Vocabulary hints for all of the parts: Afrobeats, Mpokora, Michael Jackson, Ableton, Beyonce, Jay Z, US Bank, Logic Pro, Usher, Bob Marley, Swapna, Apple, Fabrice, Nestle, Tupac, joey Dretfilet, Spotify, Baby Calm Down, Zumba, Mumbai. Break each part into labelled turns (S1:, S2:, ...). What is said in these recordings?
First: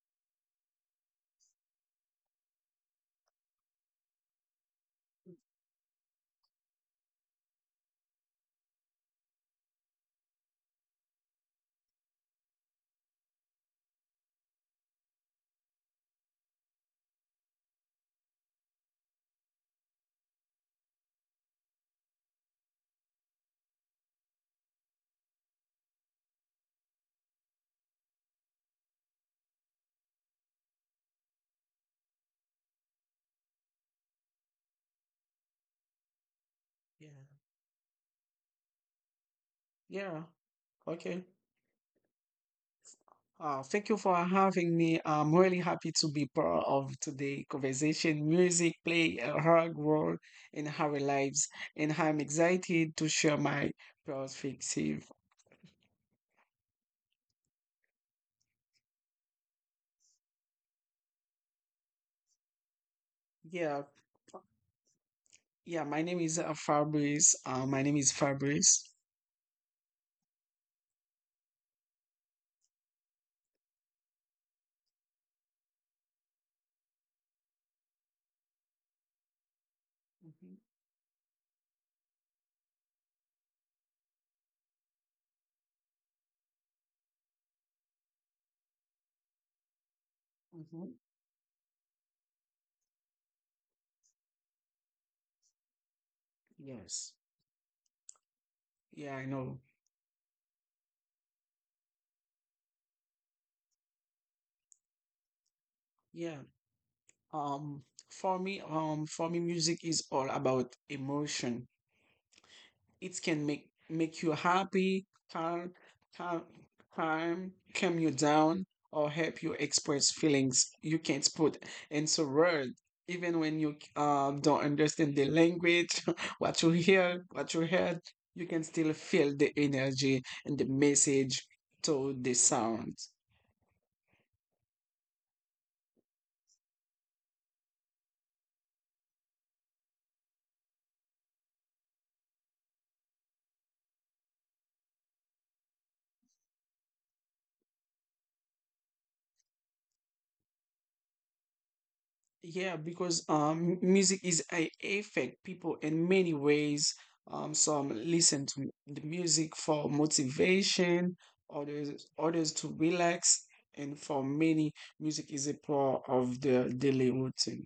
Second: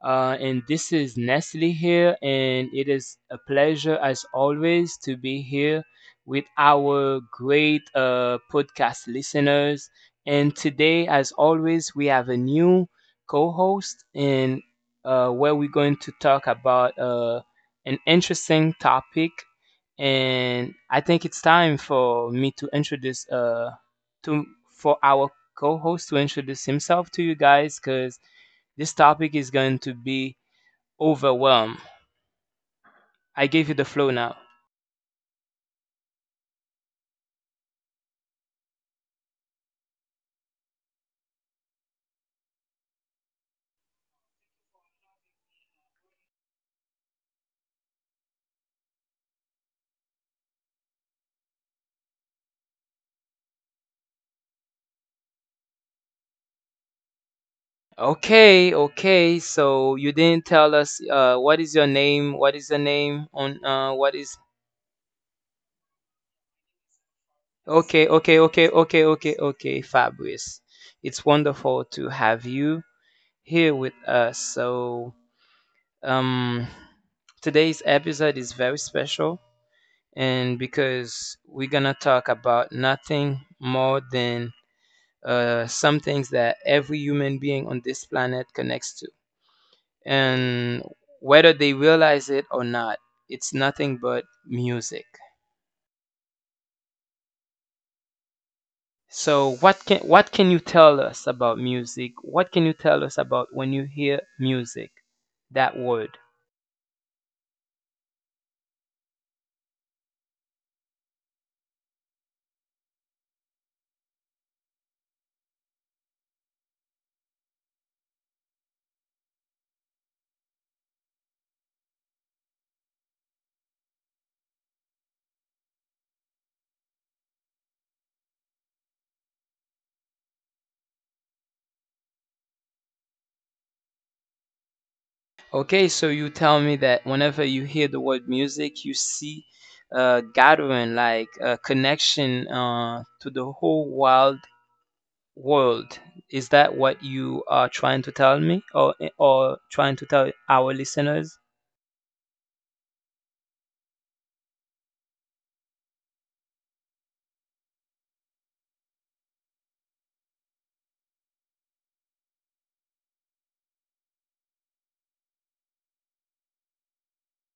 S1: And this is Nestle here, and it is a pleasure as always to be here with our great podcast listeners. And today, as always, we have a new co host, and where we're going to talk about an interesting topic. And I think it's time for me to introduce to for our co-host to introduce himself to you guys because this topic is going to be overwhelm. I gave you the flow now.
S2: Yeah. Yeah. Okay. Thank you for having me. I'm really happy to be part of today conversation. Music play a hard role in our lives, and I'm excited to share my perspective.
S1: Okay, okay. So you didn't tell us what is your name? What is the name on
S2: Yeah.
S1: what is
S2: Yeah. My name is Fabrice. My name is
S1: Okay, okay, okay,
S2: Fabrice.
S1: okay, okay, okay, Fabrice. It's wonderful to have you here with us. So, um today's episode is very special
S2: hmm
S1: and because we're going to talk about nothing more than some things that every human being on this planet connects to. And
S2: hmm
S1: whether they realize it or not, it's nothing but music.
S2: Yes. Yeah, I know.
S1: So what can you tell us about music? What can you tell us about when you hear music? That word.
S2: Yeah. Um, for me, music is all about emotion. It can make you happy, calm, calm, calm, you down, or help you express feelings you can't put into words. Even when you don't understand the language, what you heard, you can still feel the energy and the message to the sound.
S1: Okay, so you tell me that whenever you hear the word music, you see a gathering, like a connection to the whole world. Is that what you are trying to tell me or trying to tell our listeners?
S2: Yeah, because music is a affect people in many ways. Some listen to the music for motivation, others to relax, and for many, music is a part of their daily routine.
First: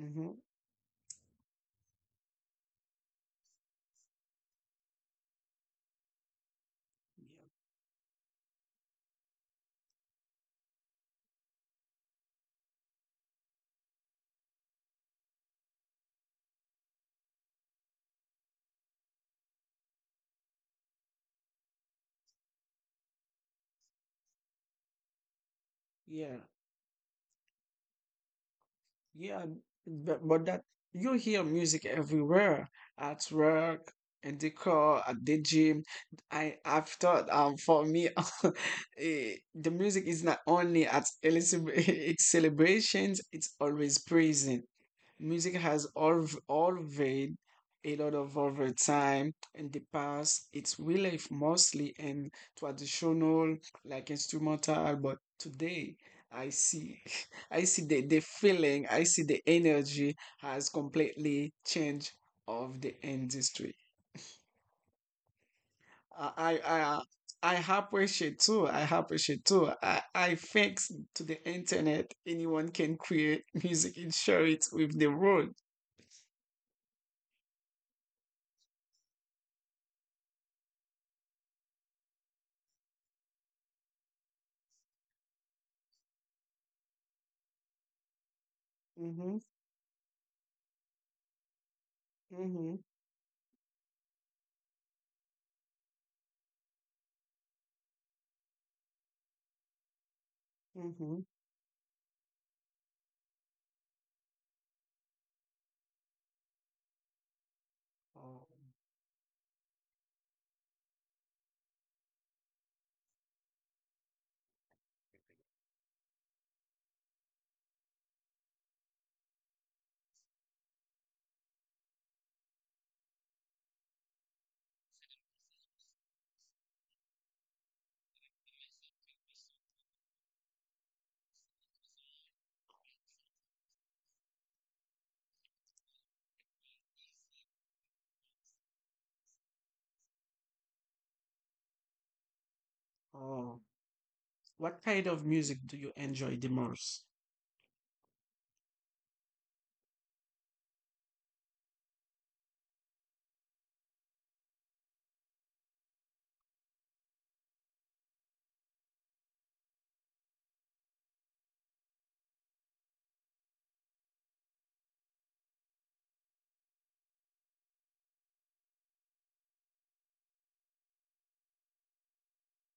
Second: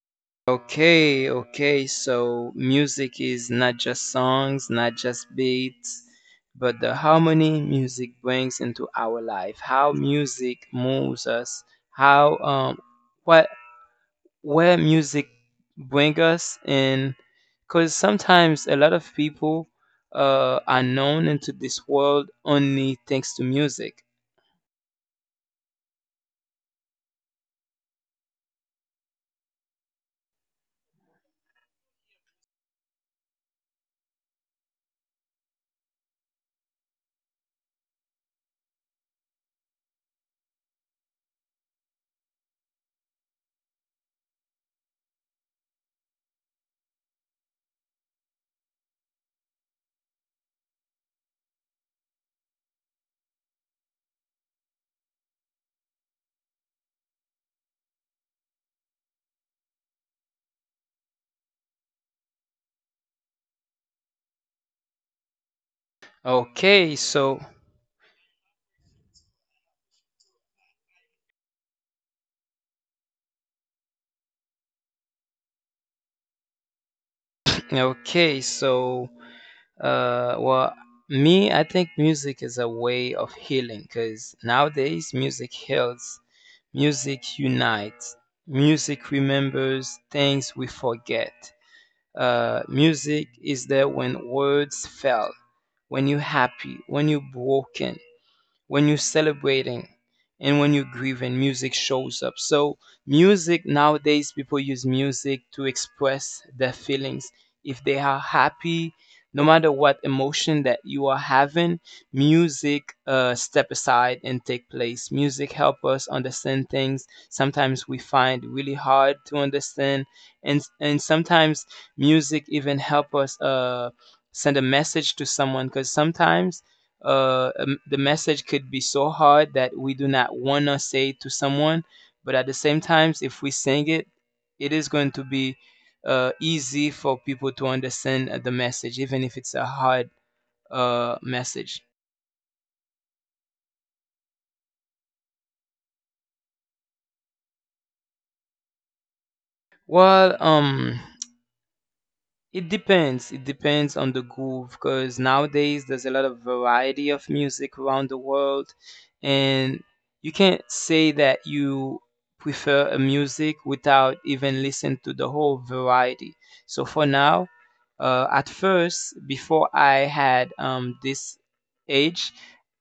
S2: Mm-hmm.
S1: Okay, okay. So music is not just songs, not just beats, but the
S2: Yeah.
S1: harmony music brings into our life. How music moves us. How what where music bring us in because sometimes a lot of people are known into this world only thanks to music.
S2: Yeah. Yeah, but that you hear music everywhere, at work, in the car, at the gym. I've thought, for me, the music is not only at it's celebrations; it's always present. Music has always a lot of overtime in the past. It's really mostly in traditional like instrumental, but today I see I see the feeling, I see the energy has completely changed of the industry. I I
S1: Okay,
S2: uh,
S1: so
S2: I appreciate too. I thanks to the internet, anyone can create music and share it with the world.
S1: okay, so well, me, I think music is a way of healing because nowadays music heals, music unites, music
S2: Mm-hmm.
S1: remembers things we forget. Uh,
S2: Mm-hmm.
S1: music is there when words fail, when you're happy, when you're broken, when you're celebrating and when you're
S2: Mm-hmm.
S1: grieving music shows up so music nowadays people use music to express their feelings if they are
S2: Oh,
S1: happy no matter what emotion that you are having music step aside and take place music help us understand things sometimes we find really hard to understand and sometimes music even help us send a message to someone because sometimes the message could be so hard that we do not want to say it to someone but at the same times if we sing it it is going to be easy for people to understand the message even if it's a hard message.
S2: oh. What kind of music do you enjoy the most?
S1: Well, it depends. It depends on the groove because nowadays there's a lot of variety of music around the world, and you can't say that you prefer a music without even listening to the whole variety. So for now, at first, before I had this age,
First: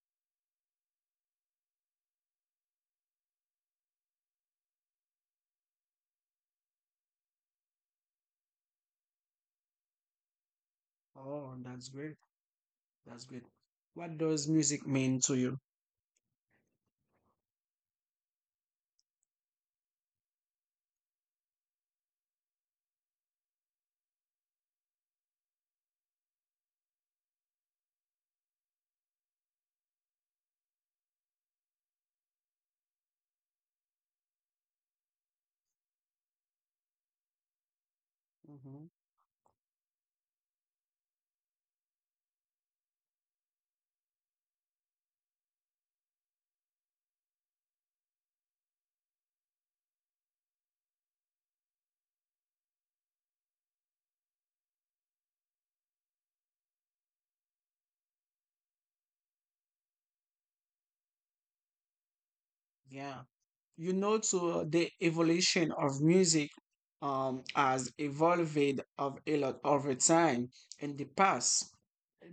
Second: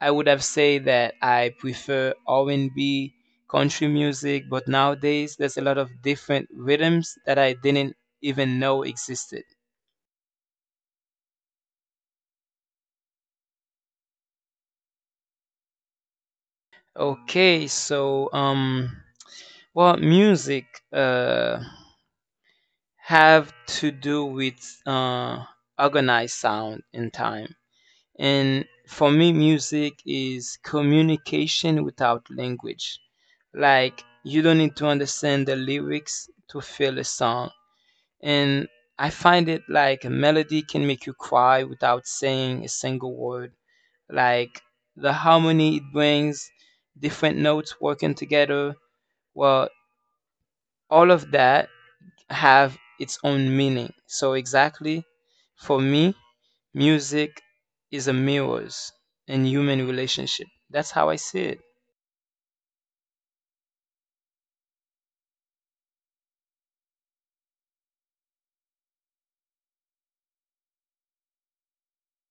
S1: I would have said that I prefer R&B, country music, but nowadays there's a lot of different rhythms that I didn't even know existed.
S2: Oh, that's great. That's great. What does music mean to you?
S1: Okay, so well, music uh have to do with organized sound in time, and for me, music is communication without language. Like you don't need to understand the lyrics to feel a song, and
S2: Hmm
S1: I find it like a melody can make you cry without saying a single word. Like the harmony it brings, different notes working together well all of that have its own meaning so exactly for me music is a mirrors in human relationship. That's how I see it.
S2: Yeah. You know, to the evolution of music has evolved of a lot over time in the past.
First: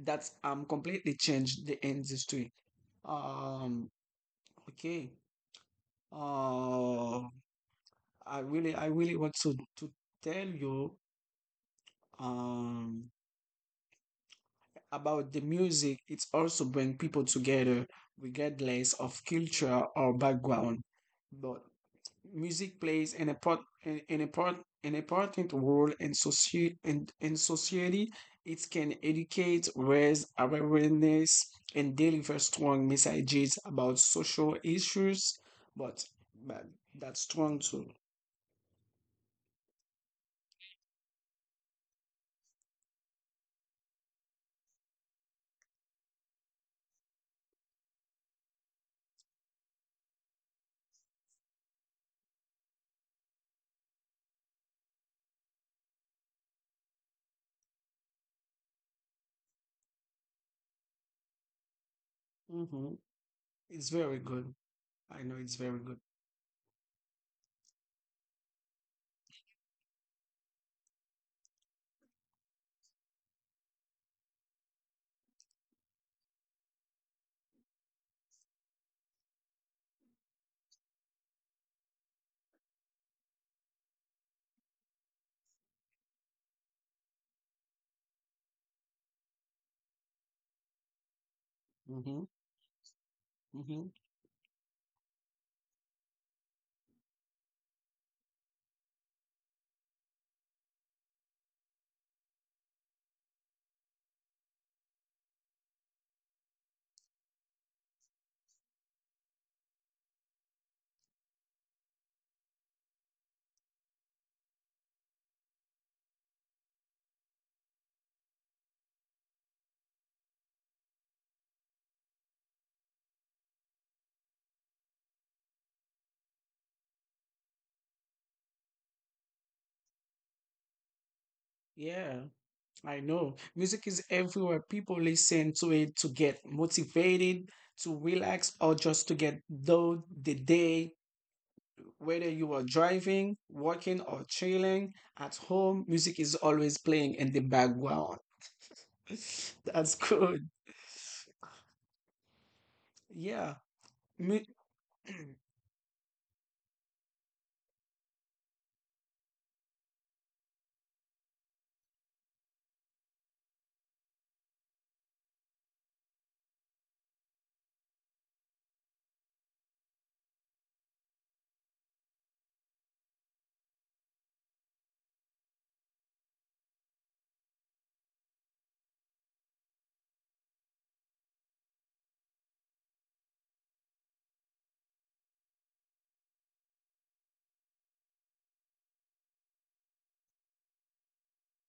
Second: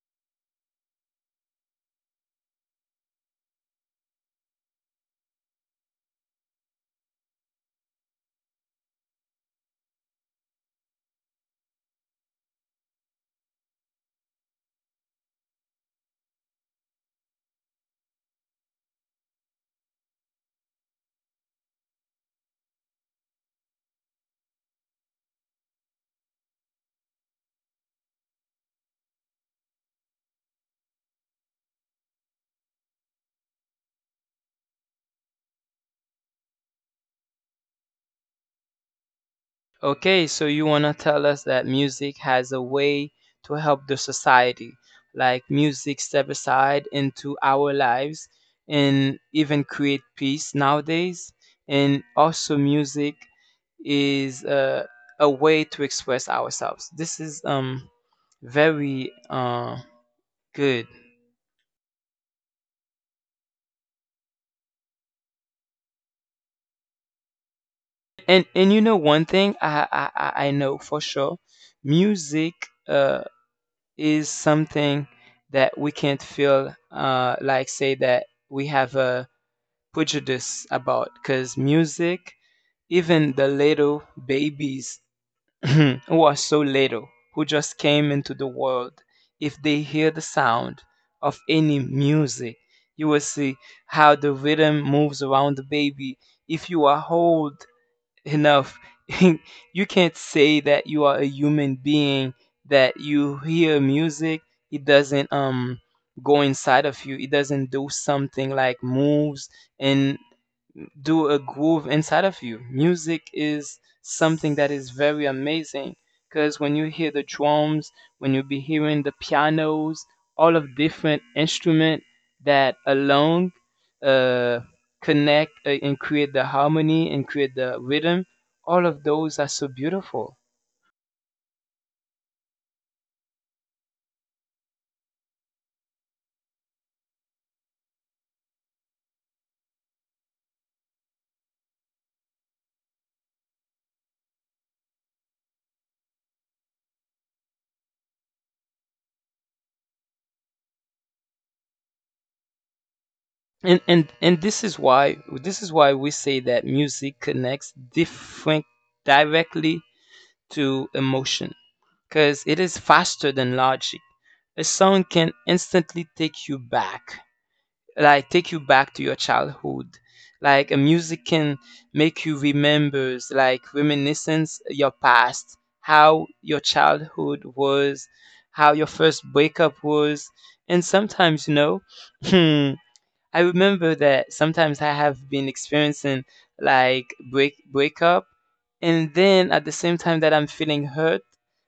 S2: That's completely changed the industry. Um, okay. Uh, I really want to tell you um about the music. It's also bring people together regardless of culture or background. But music plays an important an important role in society. It can educate, raise awareness, and deliver strong messages about social issues. But, but that's strong too.
S1: Okay, so you want to tell us that music has a way to help the society, like music step aside into our lives and even create peace nowadays. And also, music is a way to express ourselves. This is very good.
S2: Hmm It's very good. I know it's very good.
S1: And you know one thing I know for sure, music uh is something that we can't feel like say that we have a prejudice about because music even the little babies who are so little who just came into the world if they hear the sound of any
S2: Hmm
S1: music you will see
S2: hmm
S1: how the rhythm moves around the baby if you are old enough. You can't say that you are a human being that you hear music, it doesn't go inside of you, it doesn't do something like moves and do a groove inside of you. Music is something that is very amazing because when you hear the drums, when you be hearing the pianos, all of different instrument that alone uh, connect and create the harmony and create the rhythm, all of those are so beautiful.
S2: Yeah, I know. Music is everywhere. People listen to it to get motivated, to relax, or just to get through the day. Whether you are driving, working, or chilling at home, music is always playing in the background. That's good. Yeah.
S1: And
S2: Mu-
S1: this is why we say that music connects different directly to emotion, because it is faster than logic. A song can instantly take you back, like take you back to your childhood. Like a music can make you remember, like reminiscence your past, how your childhood was, how your first breakup was, and sometimes you know, I remember that sometimes I have been experiencing like breakup, and then at the same time that I'm feeling hurt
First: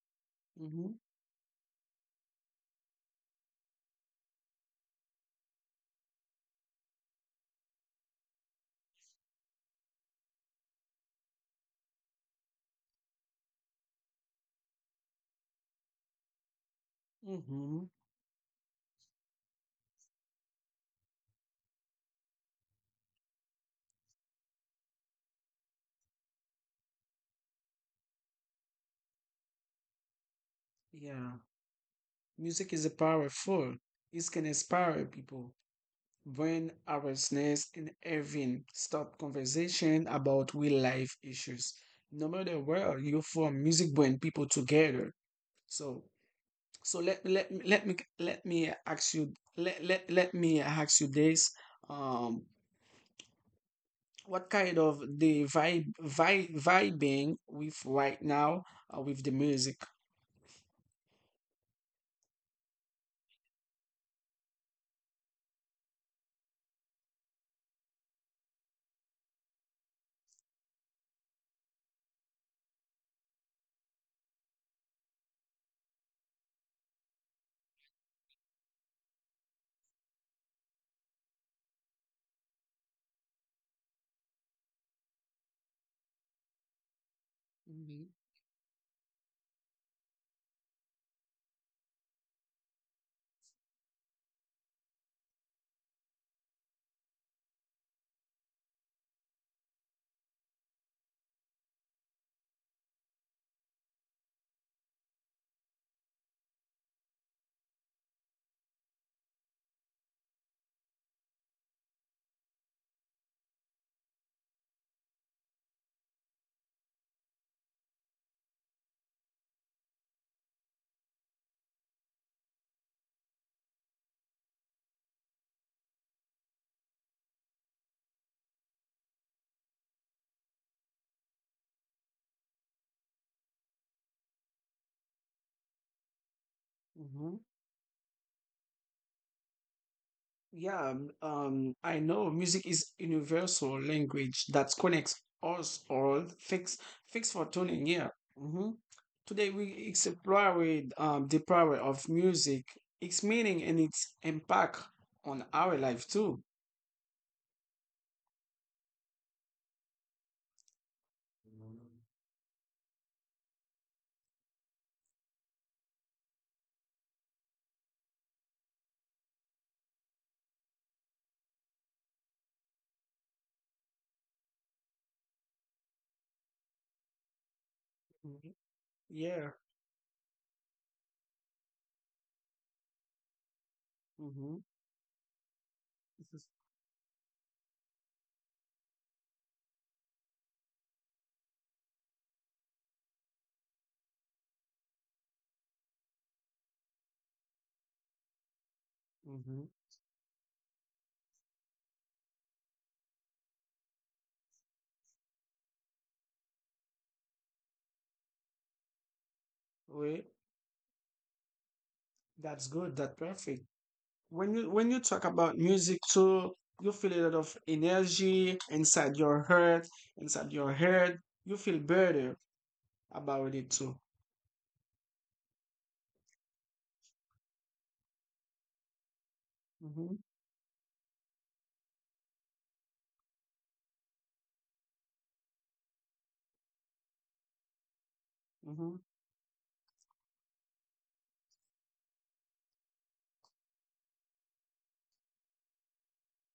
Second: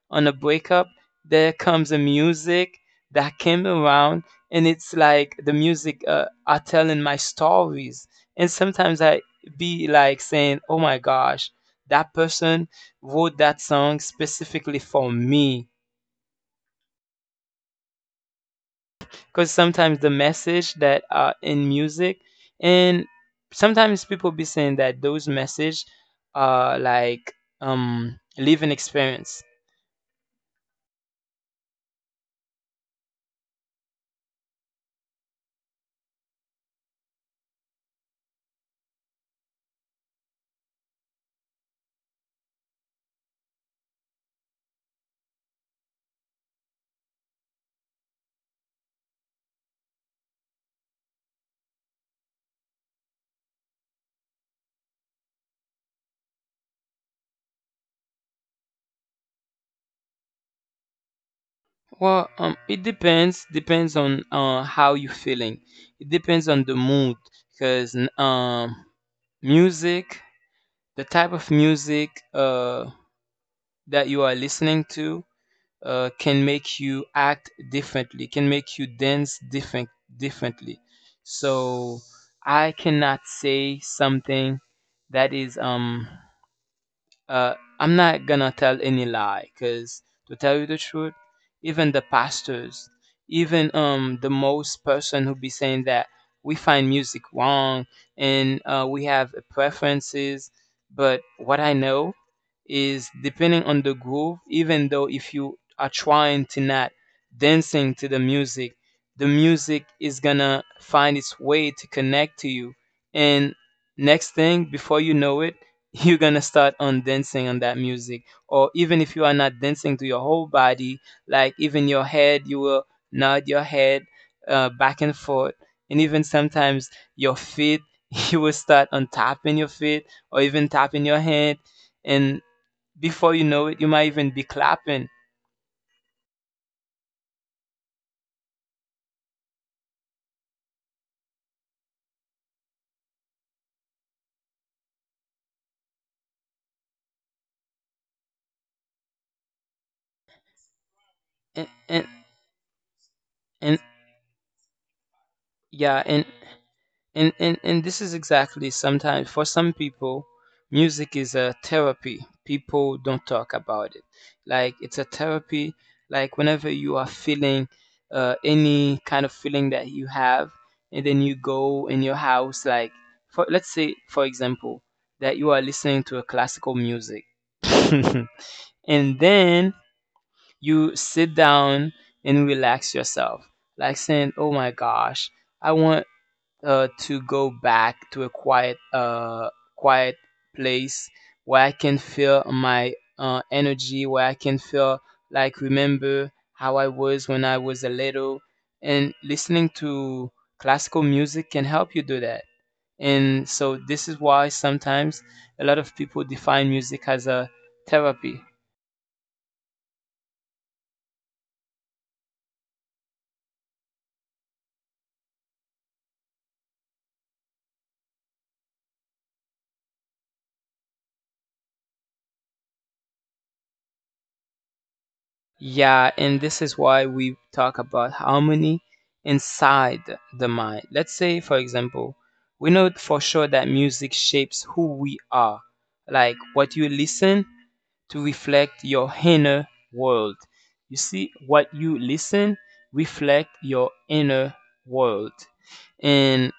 S1: on a breakup,
S2: mhm,
S1: there comes a music that came around, and it's like the music are telling my stories, and sometimes I be like saying, "Oh my gosh, that person wrote that song specifically for me."
S2: mhm,
S1: Because sometimes the message that are in music and sometimes people be saying that those message are like living experience.
S2: yeah. Music is powerful. It can inspire people, bring awareness, and even start conversation about real life issues. No matter where you're from, music brings people together. So So let me let me let me let me ask you let let, let me ask you this. Um, what kind of the vibe vibing with right now with the music?
S1: Well, it depends depends on how you feeling. It depends on the mood because music the type of music that you are listening to can make you act differently, can make you dance differently. So I cannot say something that is I'm
S2: Mhm.
S1: not gonna tell any lie, cause to tell you the truth, even the pastors, even the most person who be saying that we find music wrong and we have preferences, but what I know is depending on the groove, even though if you are trying to not dancing to the music is gonna find its way to connect to you. And next thing, before you know it, you're gonna start on dancing on that music or even if you are not dancing to your whole body like even your head you will nod your head back and forth and even sometimes your feet you will start on tapping your feet or even tapping your hand and before you know it you might even be clapping
S2: hmm Yeah, I know music is universal language that connects us all. Thanks for tuning in. Hmm Today we explored the
S1: and
S2: power
S1: and,
S2: of music, its meaning
S1: and
S2: and its impact on our
S1: yeah
S2: life
S1: and
S2: too.
S1: and, and and this is exactly sometimes for some people music is a therapy people don't talk about it like it's a therapy like whenever you are feeling any kind of feeling that you have and then you go in your house like for let's say for example that you are listening to a classical music
S2: Mhm.
S1: and
S2: Yeah.
S1: then you sit down and relax yourself like saying oh
S2: Mm-hmm.
S1: my gosh I want
S2: This is.
S1: to go back to a quiet place where I can feel my energy, where I can feel like remember how I was when I was a little. And
S2: Mm-hmm.
S1: listening to classical music can help you do that. And so this is why sometimes a lot of people define music as a therapy.
S2: Wait, that's good. That's perfect. When you talk about music too, you feel a lot of energy inside your heart, inside your head. You feel better about it too.
S1: Yeah, and this is why we talk about harmony inside
S2: Mm-hmm.
S1: the mind. Let's say, for example, we know for sure that music shapes who we are. Like what you listen to reflect
S2: Mm-hmm.
S1: your inner world. You see, what you listen reflect your inner world. And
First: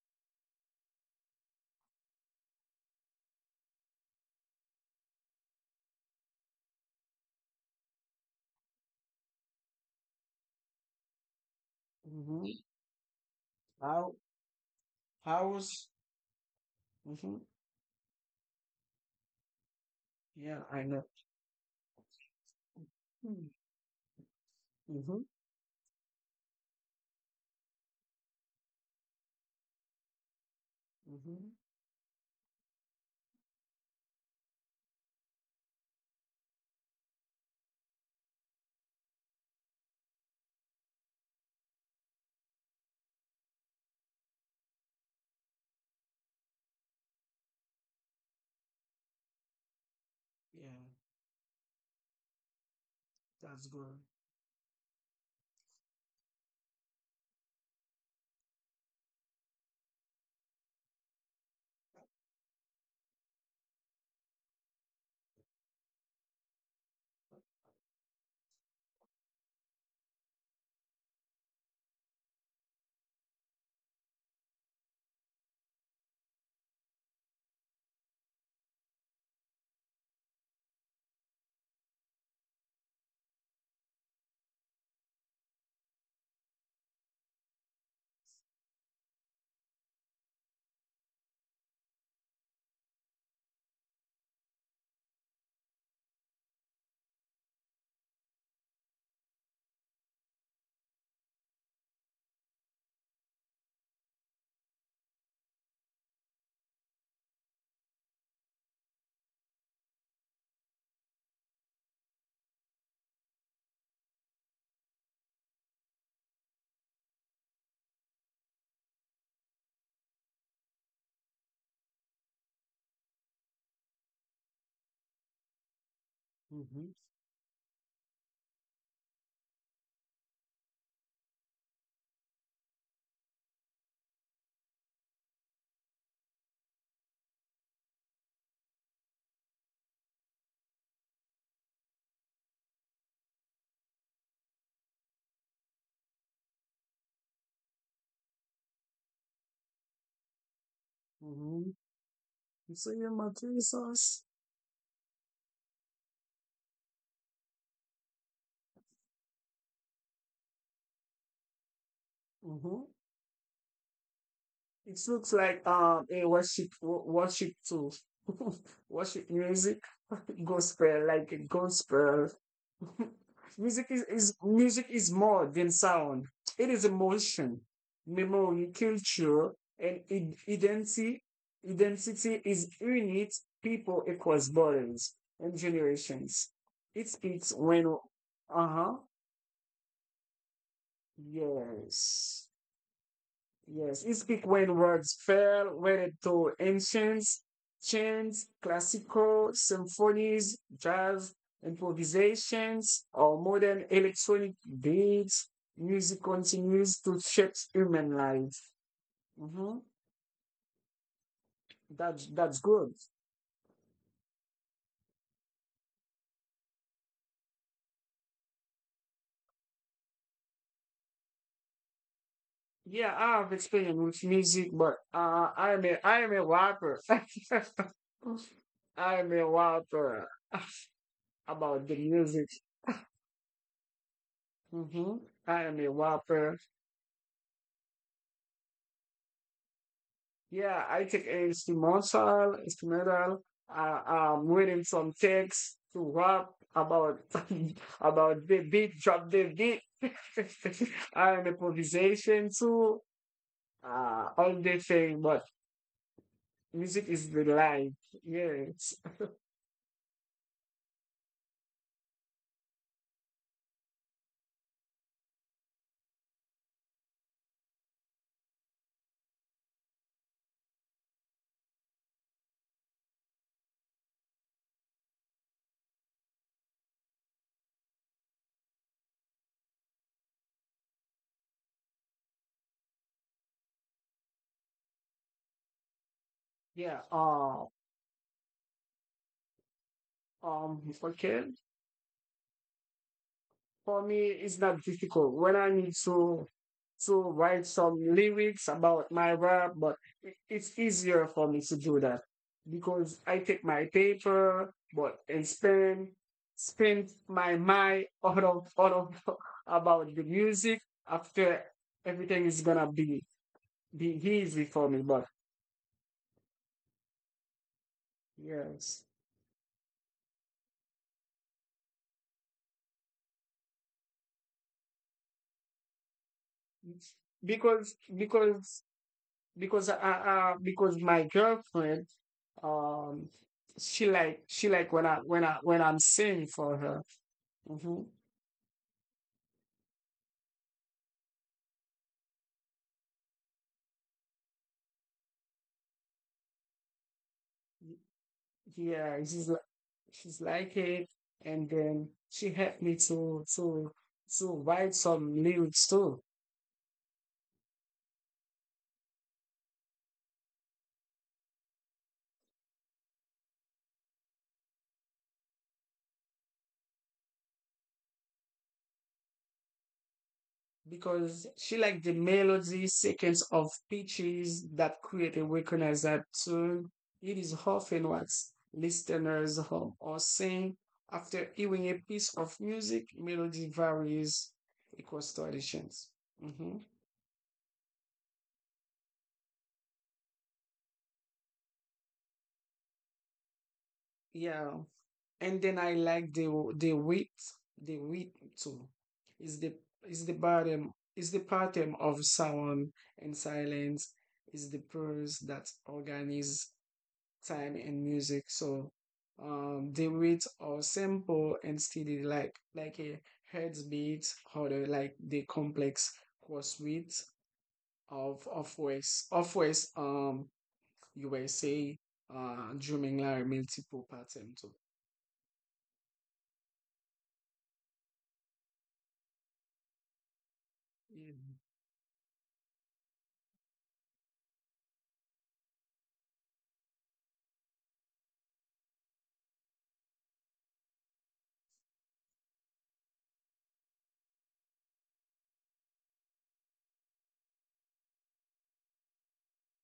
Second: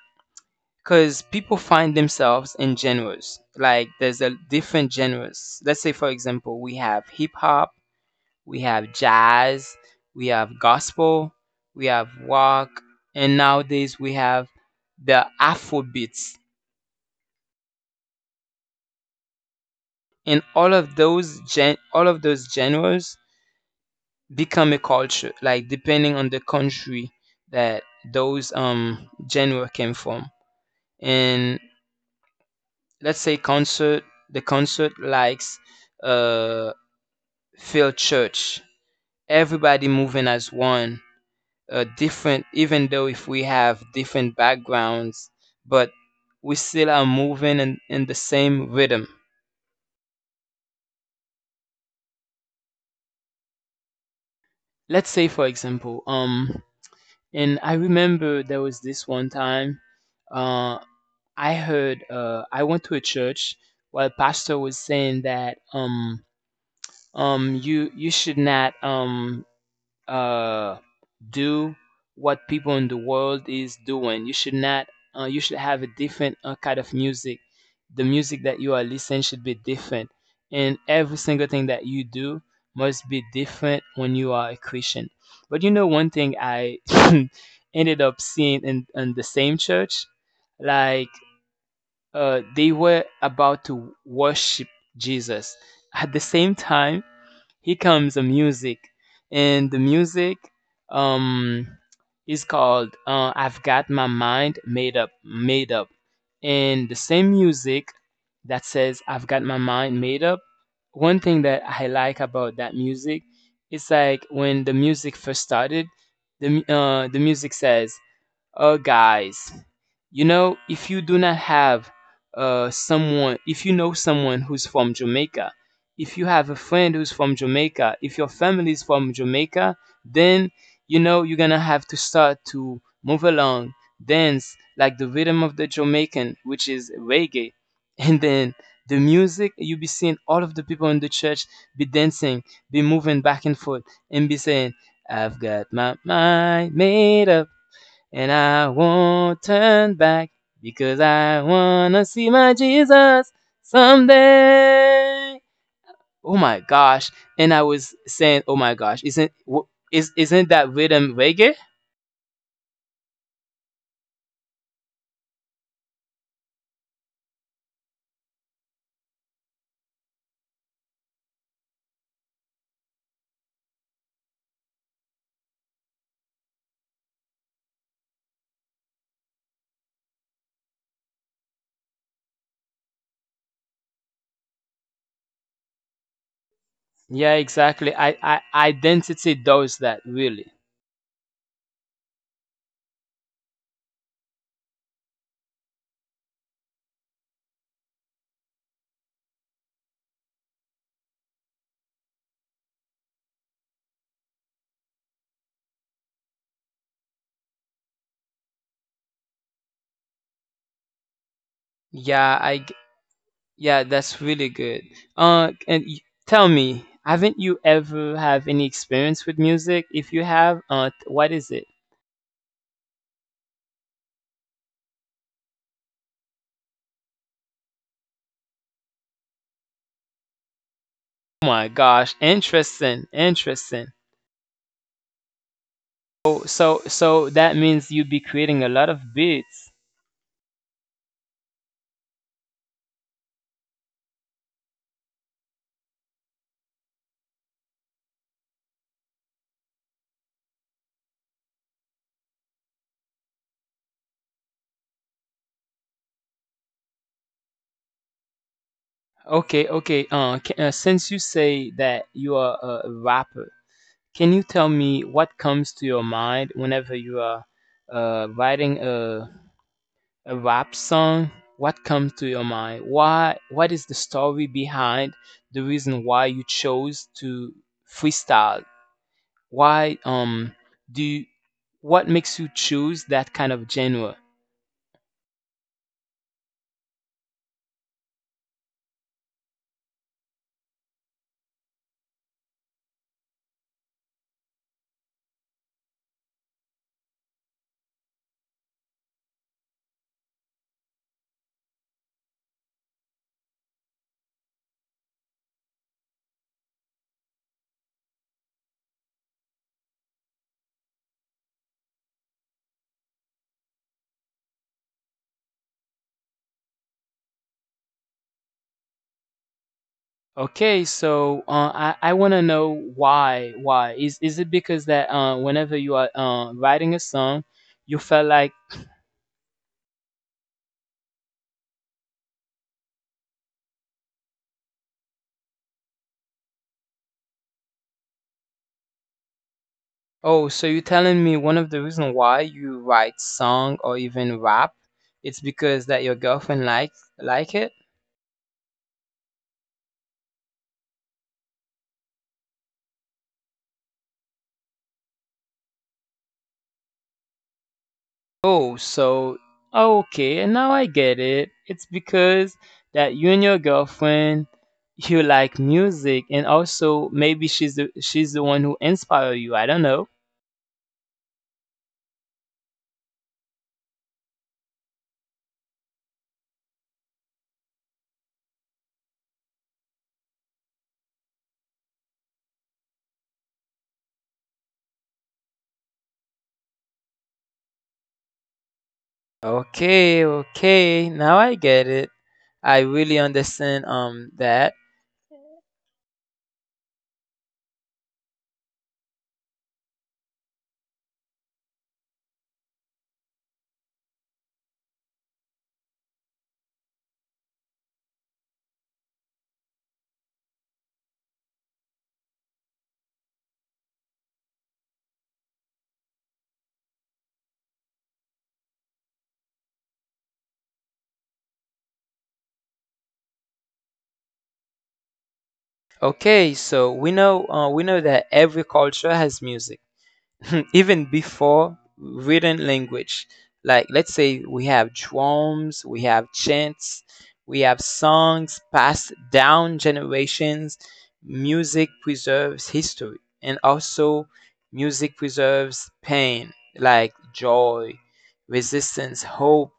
S1: because people find themselves in genres, like there's a different genres. Let's say, for example, we have hip hop we have jazz, we have gospel, we have
S2: Mm-hmm.
S1: rock, and nowadays
S2: How
S1: we have the
S2: how's?
S1: Afrobeats.
S2: Mm-hmm.
S1: And
S2: Yeah,
S1: all
S2: I
S1: of
S2: know.
S1: those all of those genres
S2: Mm-hmm.
S1: become a culture, like depending on the country that those genre came from.
S2: Mm-hmm.
S1: And let's say concert, the concert likes uh filled Church. Everybody moving as one different, even though if we have different backgrounds, but we still are moving in the same rhythm.
S2: Yeah, that's good.
S1: Let's say, for example, and I remember there was this one time, uh, I heard, I went to a church while pastor was saying that, you should not uh, do what people in the world is doing. You should not. You should have a different kind of music. The music that you are listening should be different, and every single thing that you do must be different when you are a Christian. But you know, one thing I ended up seeing in the same church, like they were about to worship Jesus. At the same time, here comes the music and the music um is called "I've got my mind made up, made up. And the same music that says "I've got my mind made up," one thing that I like about that music is like when the music first started, the music says, "Guys, you know, if you do not have if you know someone who's from Jamaica, if you have a
S2: Mm-hmm.
S1: friend who's from Jamaica, if your family is from Jamaica, then you know you're gonna have to start to move along, dance like the rhythm of the Jamaican," which is reggae, and then the music, you'll be seeing all of the people in the church be dancing, be moving back and forth, and be saying, "I've got my mind made up. And I won't turn back because I
S2: Mm-hmm.
S1: wanna see my
S2: So you're my
S1: Jesus
S2: three sauce.
S1: someday." Oh my gosh! And I was saying, oh my gosh, isn't w- is isn't that rhythm reggae?
S2: Mm-hmm. It looks like a worship worship tool, worship music, gospel like a gospel. Music is more than sound. It is emotion, memory, culture, and identity. Identity is unit people equals borders and generations. It
S1: Yeah,
S2: speaks when
S1: exactly. I,
S2: uh huh
S1: identity does that really.
S2: yes. Yes, he speak when words fell whether to ancients, chants, classical, symphonies, jazz, improvisations, or modern electronic beats. Music continues to shape human life. Hmm That's
S1: Yeah, I g-
S2: good.
S1: yeah, that's really good. Uh, and y- Tell me, haven't you ever have any experience with music? If you have, what is it?
S2: Yeah, I have experience with music, but I'm a rapper. I'm a rapper
S1: Oh my
S2: about the
S1: gosh,
S2: music.
S1: interesting, interesting.
S2: Hmm I am a
S1: Oh,
S2: rapper.
S1: so that means you'd be creating a lot of beats.
S2: Yeah, I take a instrumental. Uh, I'm reading some text to rap about about the beat, drop the beat. I'm improvisation too. All the thing, but music is the life. Yes.
S1: Okay, okay. Ca Since you say that you are a rapper, can you tell me what comes to your mind whenever you are writing a rap song? What comes to your mind? Why? What is the story behind the reason why you chose to freestyle? Why do you, what makes you choose that kind of genre?
S2: Yeah. Uh, um. Okay. For me it's not difficult when I need to write some lyrics about my rap, but it's easier for me to do that because I take my paper, but and spend my mind out of about the music. After everything is gonna be be easy for me. But yes,
S1: Okay, so I want to know why is it because that whenever you are writing a song,
S2: because
S1: you felt like,
S2: because because I because my girlfriend um she like when I'm singing for her. Hmm
S1: oh, so you're telling me one of the reason why you write song or even rap, it's because that your girlfriend like it.
S2: Yeah, she's like it, and then she helped me to write some lyrics too.
S1: Oh, so okay, and now I get it. It's because that you and your girlfriend, you like music, and also maybe she's the one who inspired you. I don't know.
S2: Because she liked the melody sequence of pitches that create a recognizable tune. It is often what listeners hum or sing after hearing a piece of music. Melody varies across traditions. Hmm
S1: Okay, okay. Now I get it. I really understand
S2: Yeah,
S1: that.
S2: and then I like the width, the width too. Is the is the pattern of sound and silence is the pulse that organizes time and music. So the beats are simple and steady, like a heads beat or like the complex chorus beat of West USA drumming like multiple pattern too.
S1: Okay, so we know that every culture has music even
S2: Yeah.
S1: before written language. Like, let's say we have drums, we have chants, we have songs passed down generations. Music preserves history, and also music preserves pain, like joy, resistance, hope.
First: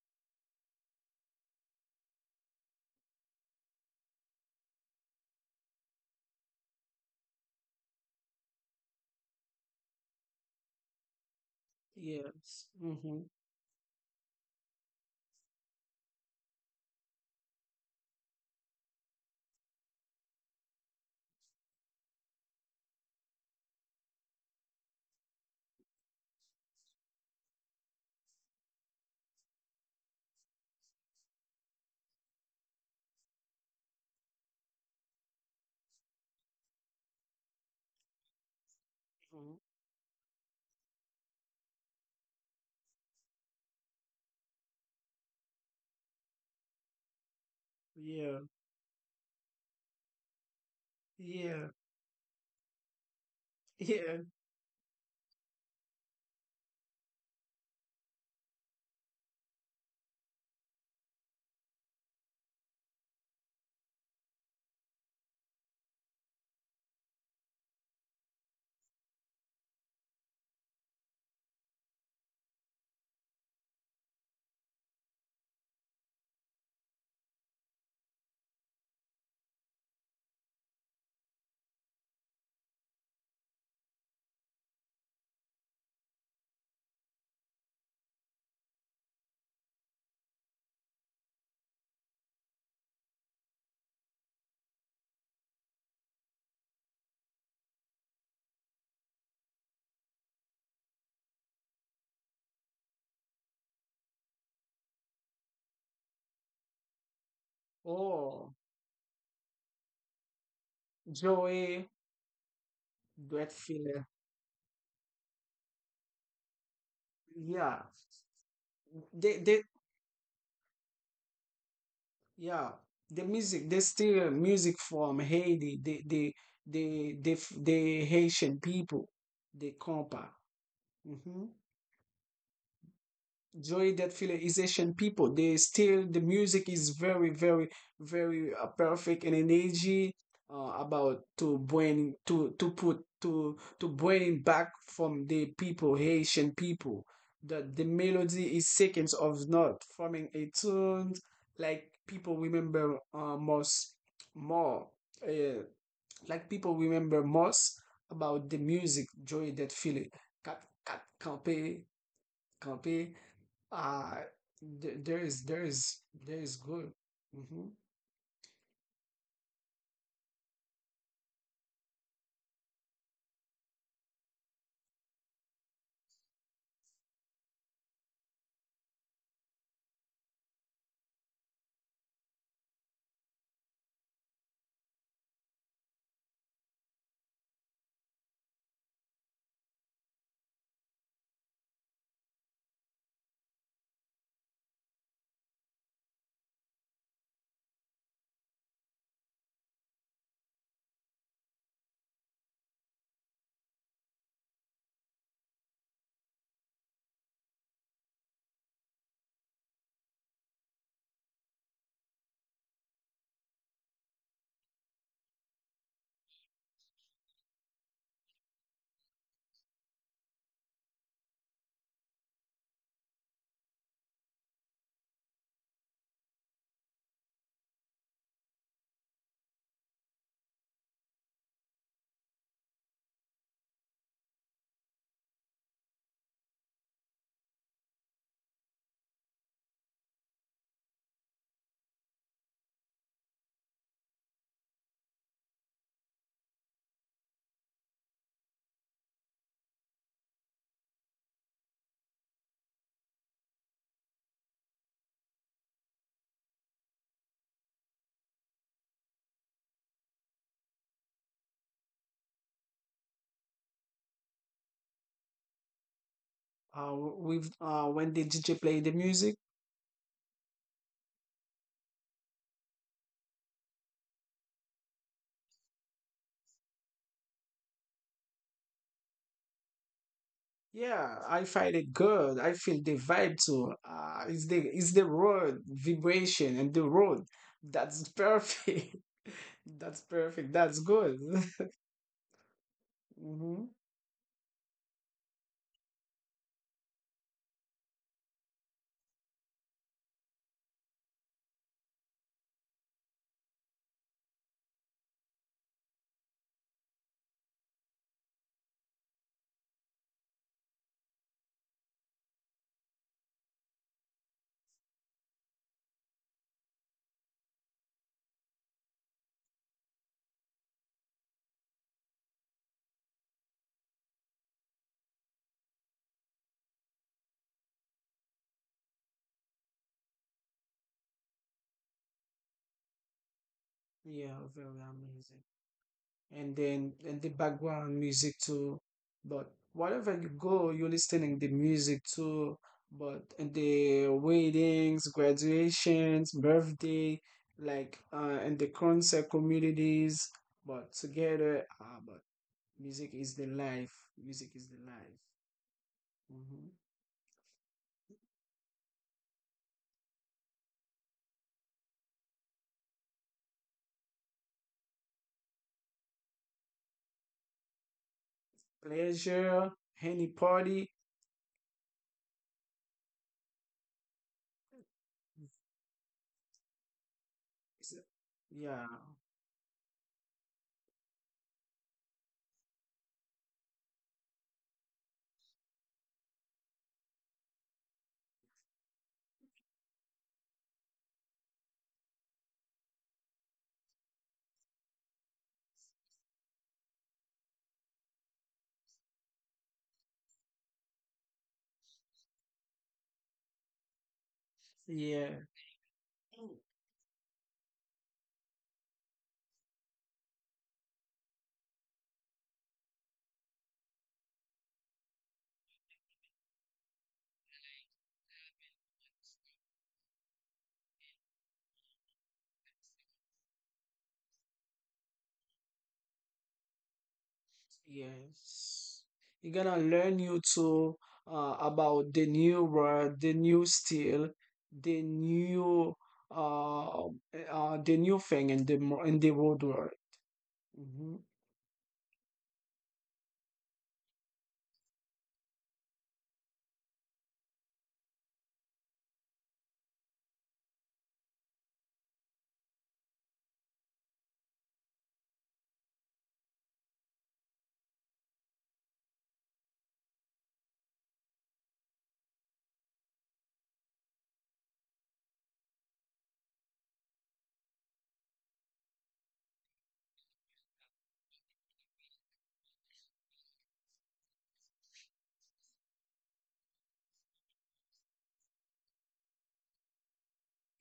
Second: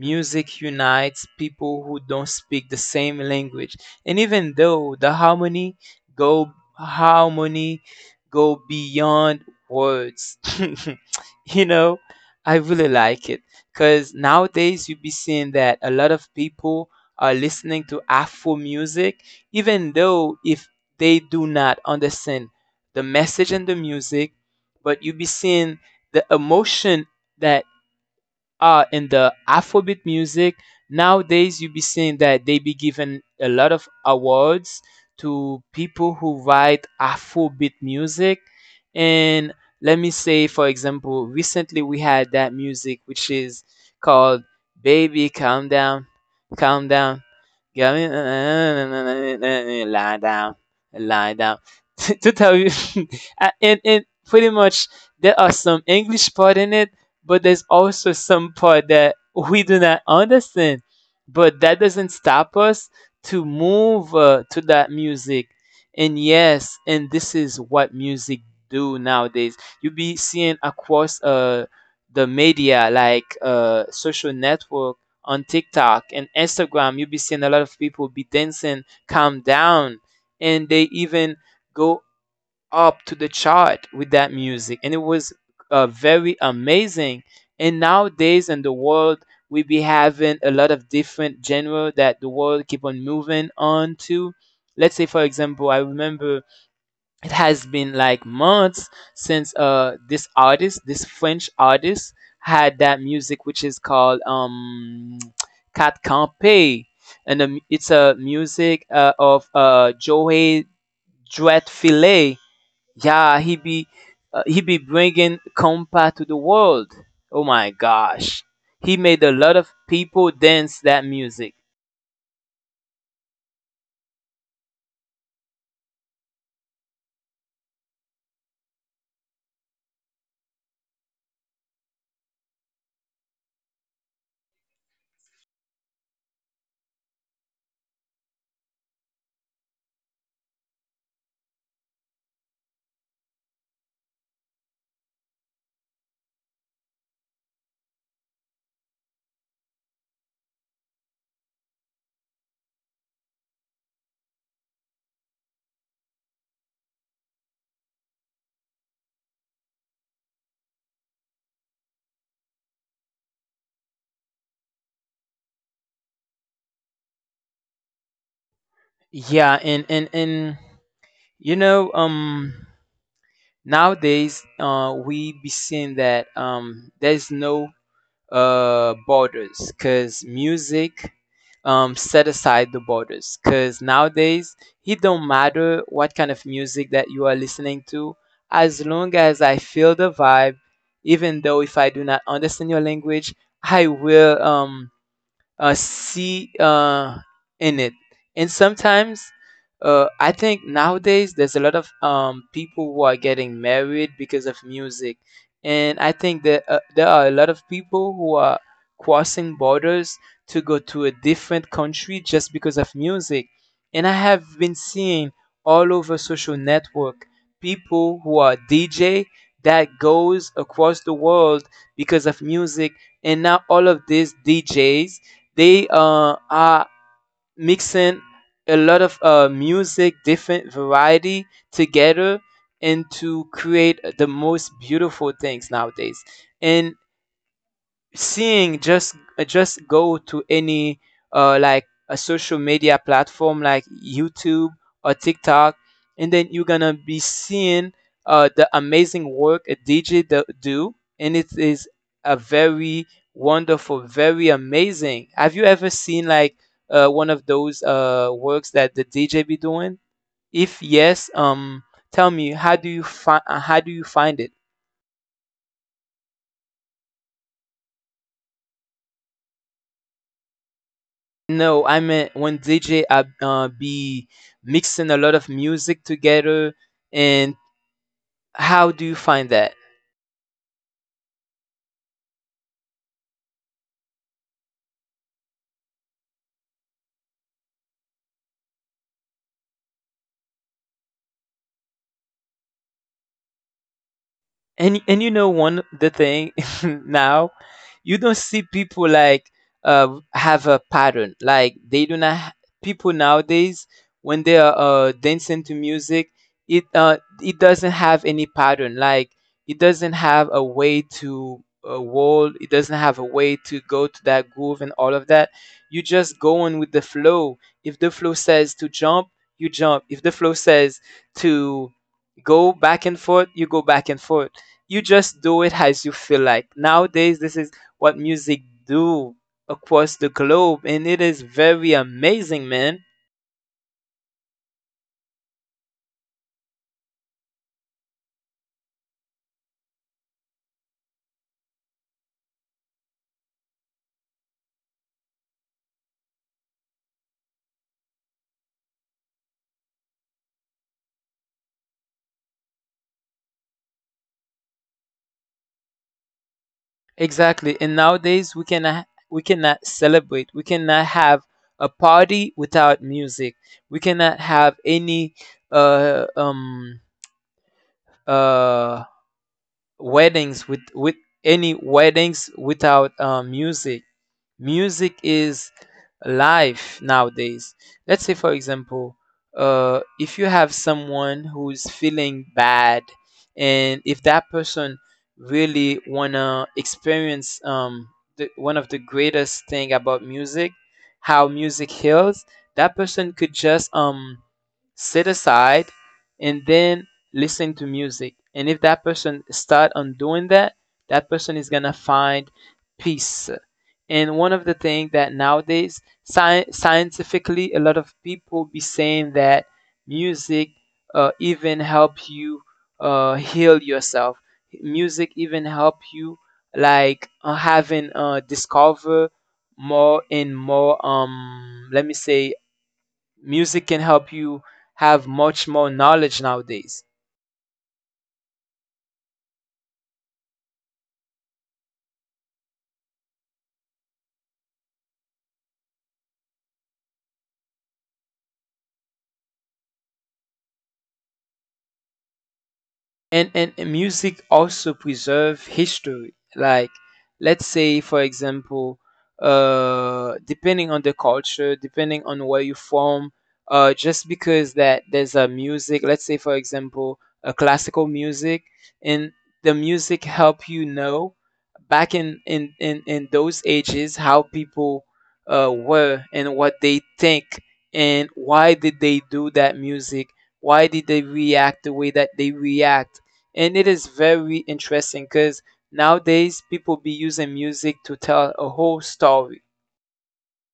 S1: Music unites people who don't speak the same language, and even though the harmony, go harmony go beyond words. You know, I
S2: Yes.
S1: really
S2: Mm-hmm.
S1: like it because nowadays you'll be seeing that a lot of people are listening to Afro music, even though if they do not understand the message in the music, but you'll be seeing the emotion that in the Afrobeat music. Nowadays you be seeing that they be giving a lot of awards to people who write Afrobeat music. And
S2: Mhm.
S1: let me say, for example, recently we had that music which is called "Baby Calm Down, Calm Down,
S2: Yeah.
S1: Lie Down, Lie Down."
S2: Yeah.
S1: To tell you, and
S2: Yeah.
S1: pretty much there are some English part in it, but there's also some part that we do not understand, but that doesn't stop us to move to that music. And yes, and this is what music do nowadays. You be seeing across the media like social network, on TikTok and Instagram, you be seeing a lot of people be dancing "Calm Down," and they even go up to the chart with that music, and it was very amazing. And nowadays in the world, we be having a lot of different genre that the world keep on moving on to. Let's say for example, I remember it has been like months since this artist, this French artist, had that music which is called Cat Campe. And it's a
S2: Oh,
S1: music of Joey
S2: Joey
S1: Dretfilet. Yeah,
S2: Brett Filler.
S1: he be bringing compa to the world. Oh my
S2: Yeah.
S1: gosh, he made a lot
S2: They
S1: of people dance that music.
S2: Yeah, the music, they steal music from Haiti, the the the Haitian people, the compa. Joy that Asian people. They still the music is very perfect and energy about to bring to put to bring back from the people Haitian people. That the melody is seconds of note forming a tune like people remember most more uh, like people remember most about the music Joy that Philly. Cat campé campé uh, th- there is there is there is good. Hmm
S1: Yeah, and you know, nowadays we be seeing that there's no borders because music, set aside the borders, because nowadays it don't matter what kind of music that you are listening to. As long as I feel the vibe, even though if I do not understand your language, I will see in it. And sometimes, I think nowadays there's a lot of people who are getting married because of music. And I think that there are a lot of people who are crossing borders to go to a different country just because of music. And I have been seeing all over social network people who are DJ that goes across the world because of music, and now all of these DJs, they are mixing a lot of music, different variety together, and to create the most beautiful things nowadays. And seeing, just go to any like a social media platform like YouTube or TikTok, and then you're gonna be seeing the amazing work a DJ do, and it is a very wonderful, very amazing. Have you ever seen like one of those works that the DJ be doing? If yes, tell me, how do you find it?
S2: With when the DJ play the music,
S1: No, I meant when DJ be mixing a lot of music together, and how do you find that?
S2: yeah, I find it good. I feel the vibe too. It's the road vibration and the road. That's perfect. That's perfect. That's good. hmm
S1: And you know, one the thing, now you don't see people like have a pattern, like they do not ha- people nowadays, when they are dancing to music, it doesn't have any pattern. Like it doesn't have a way to a wall, it doesn't have a way to go to that groove and all of that. You just go on with the flow. If the flow says to jump, you jump. If the flow says to go back and forth, you go back and forth. You just do it as you feel like. Nowadays, this is what music do across the globe, and it is very amazing, man.
S2: Yeah, very amazing. And then and the background music too. But wherever you go, you're listening the music too. But in the weddings, graduations, birthday, like in the concert communities, but together, ah, but music is the life. Music is the life. Hmm
S1: Exactly. And nowadays, we cannot celebrate. We cannot have a party without music. We cannot have any uh um uh
S2: Pleasure, any
S1: weddings,
S2: party,
S1: with any weddings without music. Music is life nowadays.
S2: is-
S1: Let's say, for
S2: yeah,
S1: example, if you have someone who's feeling bad, and if that person really wanna experience one of the greatest thing about music, how music heals, that person could just sit aside and then listen to music. And if that person start on doing that, that person is gonna find peace. And one of the things
S2: yeah.
S1: that nowadays, scientifically, a lot of people be saying that music even help you heal yourself. Music even help you like, having discover more and more. Let me say, music can help you have much more knowledge nowadays.
S2: Yes. You're gonna learn you too about the new word, the new style, the new uh, the new thing in the in the world. Mhm.
S1: And Music also preserve history. Like let's say, for example, depending on the culture, depending on where you're from, just because that there's a music, let's say, for example, a classical music, and the music help you know back in in those ages how people were and what they think and why did they do that music, why did they react the way that they react. And it is very interesting because nowadays people be using music to tell a whole story.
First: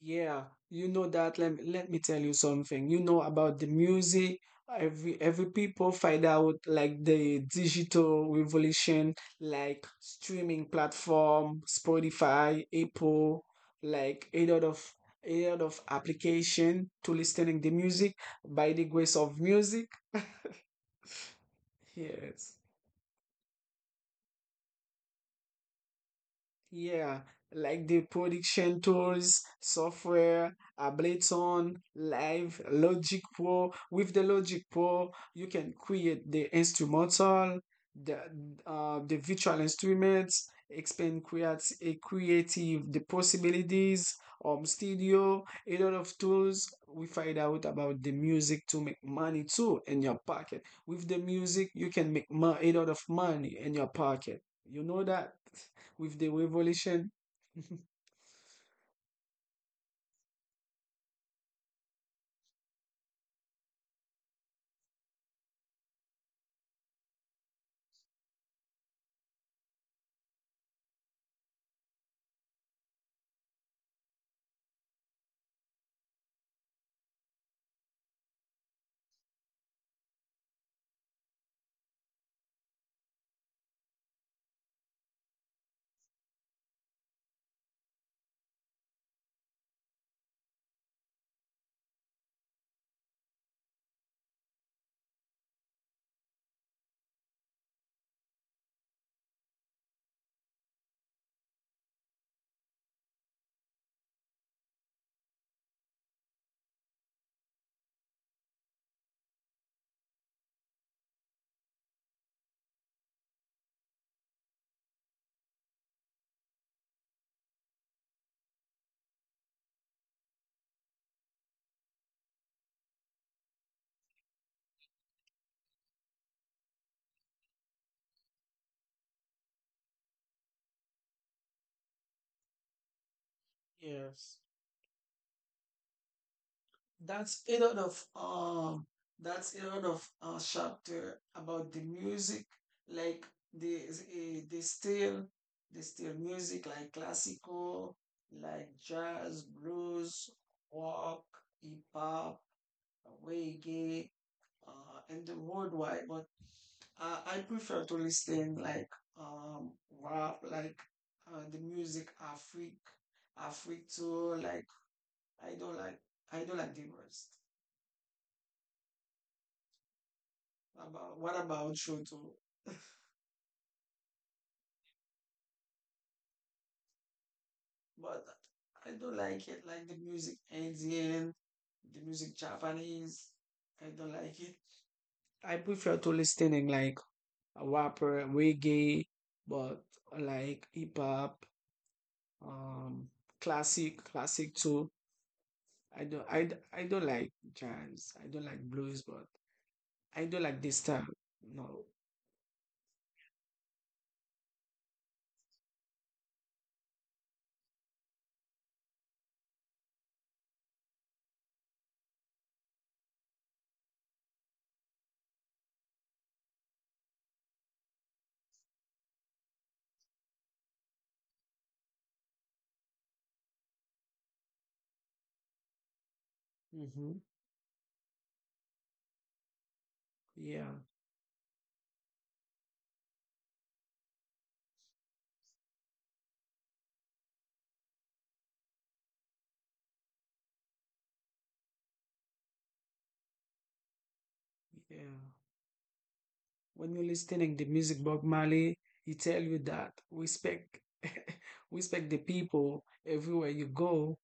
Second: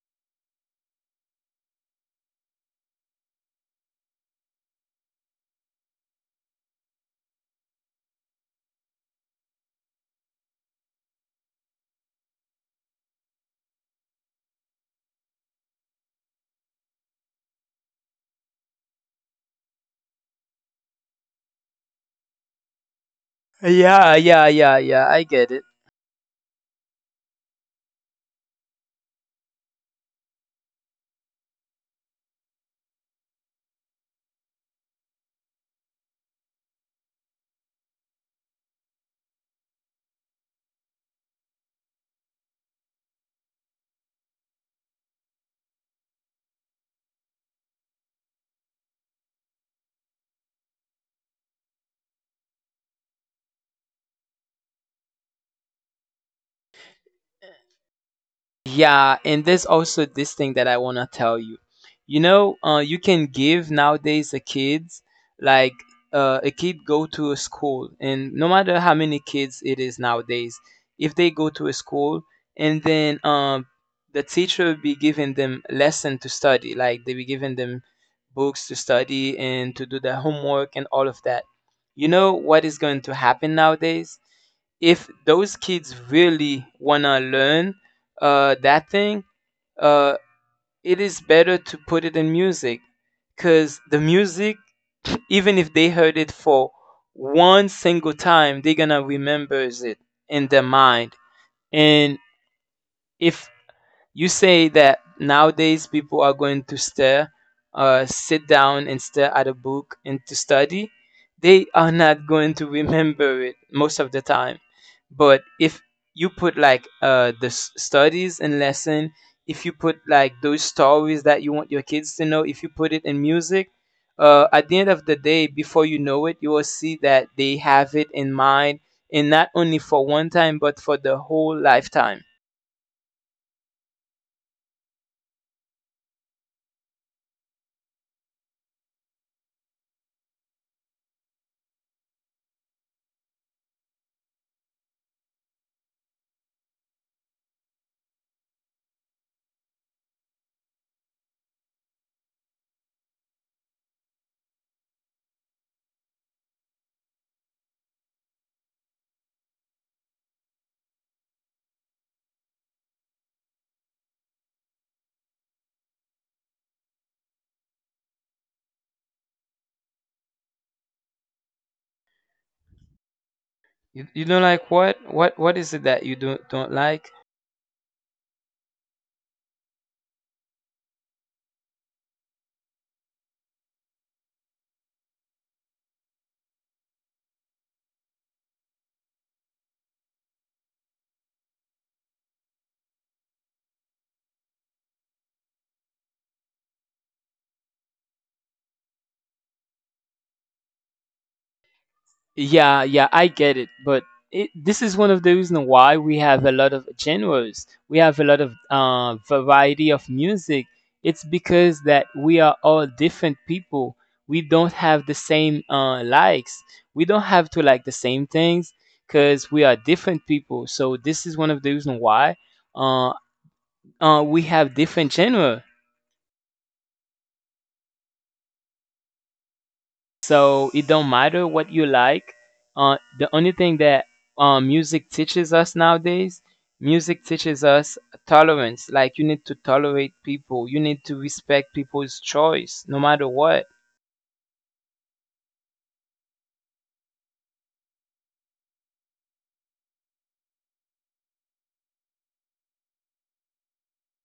S2: Yeah, you know that. Let me tell you something. You know about the music. Every people find out like the digital revolution, like streaming platform, Spotify, Apple, like a lot of application to listening the music by the grace of music. Yes.
S1: Yeah, I get it.
S2: Yeah, like the production tools, software, Ableton, Live, Logic Pro. With the Logic Pro, you can create the instrumental, the the virtual instruments, expand create a creative the possibilities. Studio, a lot of tools. We find out about the music to make money too in your pocket. With the music, you can make a lot of money in your pocket. You know that? With the revolution.
S1: Yeah, and there's also this thing that I want to tell you. You know, you can give nowadays the kids, like a kid go to a school, and no matter how many kids it is nowadays, if they go to a school and then the teacher will be giving them lesson to study, like they be giving them books to study and to do their homework and all of that. You know what is going to happen nowadays? If those kids really want to learn that thing, uh, it is better to put it in music, because the music, even if they heard it for one single time, they're gonna remembers it in their mind. And if you say that nowadays people are going to stare, sit down and stare at a book and to study, they are not going to remember it most of the time. But if you put like studies and lesson, if you put like those stories that you want your kids to know, if you put it in music, at the end of the day, before you know it, you will see that they have it in mind, and not only for one time but for the whole lifetime.
S2: Yes. That's a lot of um that's a lot of chapter about the music like the eh, the still the still music like classical, like jazz, blues, rock, hip hop, reggae, and the worldwide, but I prefer to listen like um rap, like the music Afrik, Afrik too, like I don't like I don't like the rest. About what about Shoto?
S1: You don't like what? What is it that you don't like?
S2: But I don't like it. Like the music Indian, the music Japanese. I don't like it. I prefer to listening like a rapper, reggae, but like hip hop, um, classic too. I don't, I don't like jazz. I don't like blues, but I don't like this style. No.
S1: Yeah, yeah, I get it, but this is one of the reasons why we have a lot of genres. We have a lot of variety of music. It's because that we are all different people. We don't have the same likes. We don't have to like the same things because we are different people. So this is one of the reasons why uh, we have different genres.
S2: Mm-hmm. Yeah.
S1: So it don't matter what you like. The only thing that music teaches us nowadays, music teaches us tolerance. Like you need to tolerate people. You need to respect people's choice, no matter what.
S2: Yeah. When you're listening the music Bob Marley, he tell you that respect respect the people everywhere you go,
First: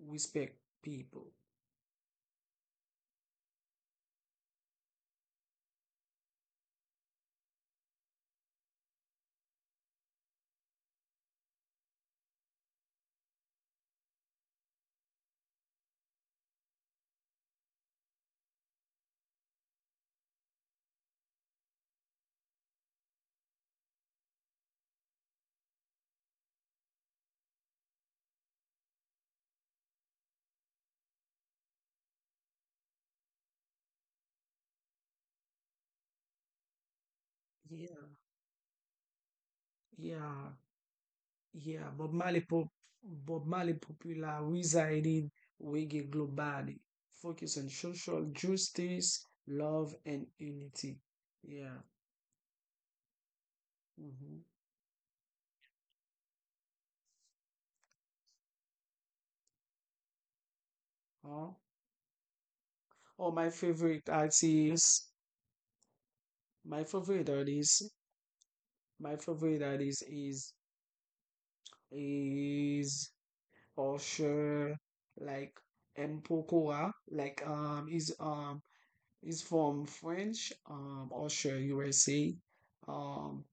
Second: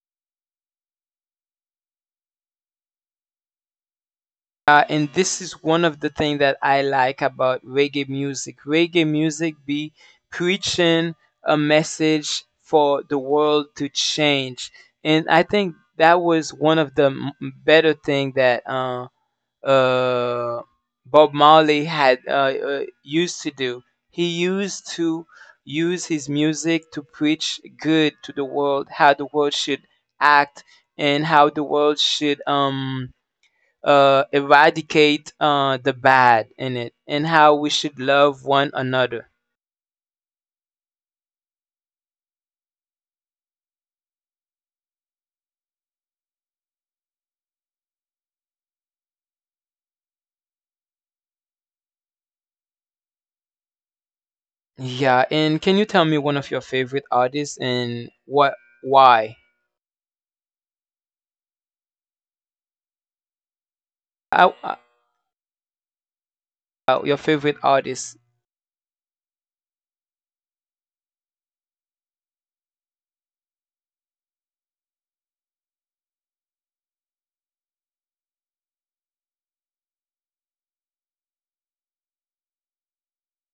S2: respect people.
S1: And this is one of the things that I like about reggae music. Reggae music be preaching a message for the world to change, and I think that was one of the better thing that. Uh, Bob Marley had used to do. He used to use his music to preach good to the world, how the world should act, and how the world should eradicate the bad in it, and how we
S2: Yeah,
S1: should love one another.
S2: yeah, yeah. Bob Marley popular. Popularizing reggae globally, focus on social justice, love, and unity. Yeah. Mm-hmm.
S1: Yeah, and can you tell me one of your favorite artists and what why?
S2: Huh? Oh, my favorite
S1: Uh,
S2: artist, my
S1: your
S2: favorite
S1: favorite
S2: artist,
S1: artist?
S2: my favorite artist is is of like Mpokora, like is from French Usher USA. Um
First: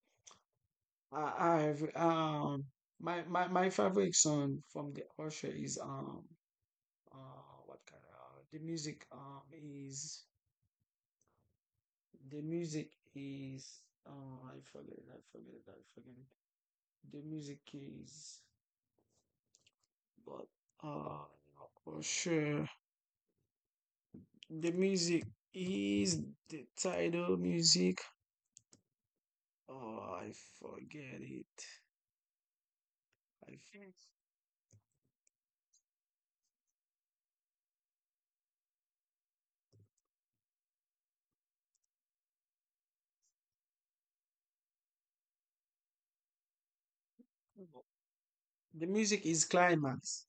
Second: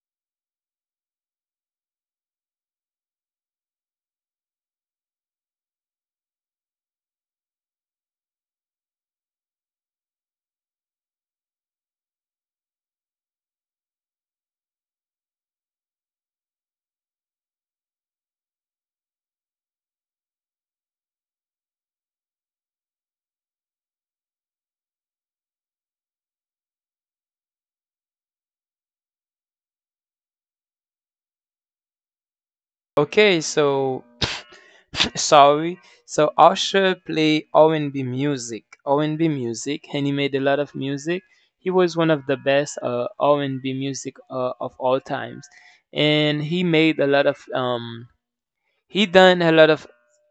S2: I I've My favorite song from the Usher is what kind of the music is the music is I forget the music is, but uh Usher. The music is the title music. Oh, I forget it.
S1: Okay,
S2: I think
S1: so sorry. So Usher play R&B music. R&B music, and he made a lot of music. He was one of the best R&B music of all times, and he made a lot of.
S2: the
S1: He
S2: music
S1: done
S2: is
S1: a lot of
S2: climax.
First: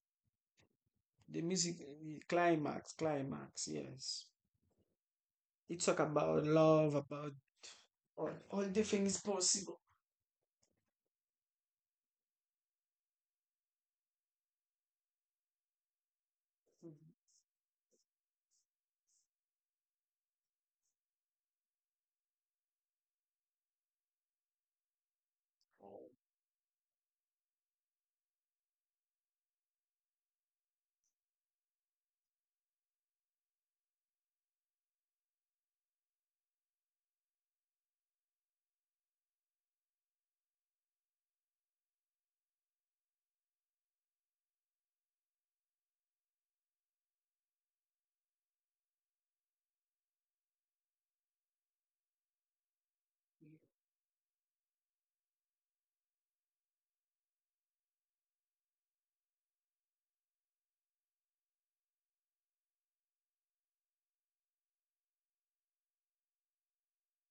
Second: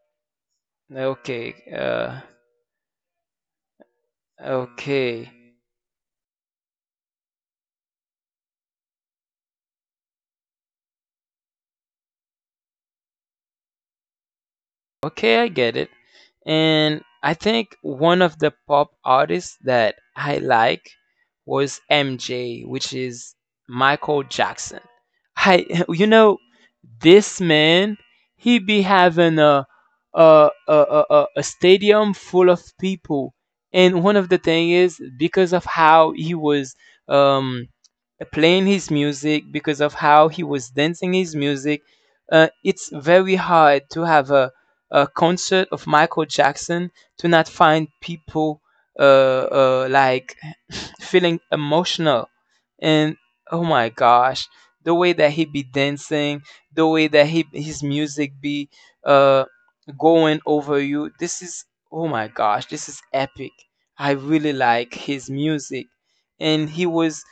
S2: The
S1: okay.
S2: music climax. Yes,
S1: Okay.
S2: it talk about love, about all the things possible.
S1: Okay, I get it. And I think one of the pop artists that I like was MJ, which is Michael Jackson. I, you know, this man, he be having a stadium full of people, and one of the thing is because of how he was um playing his music because of how he was dancing his music. It's very hard to have a concert of Michael Jackson to not find people like feeling emotional. And oh my gosh, the way that he be dancing, the way that his music be uh, going over you, this is oh my gosh, this is epic. I really like his music. And he was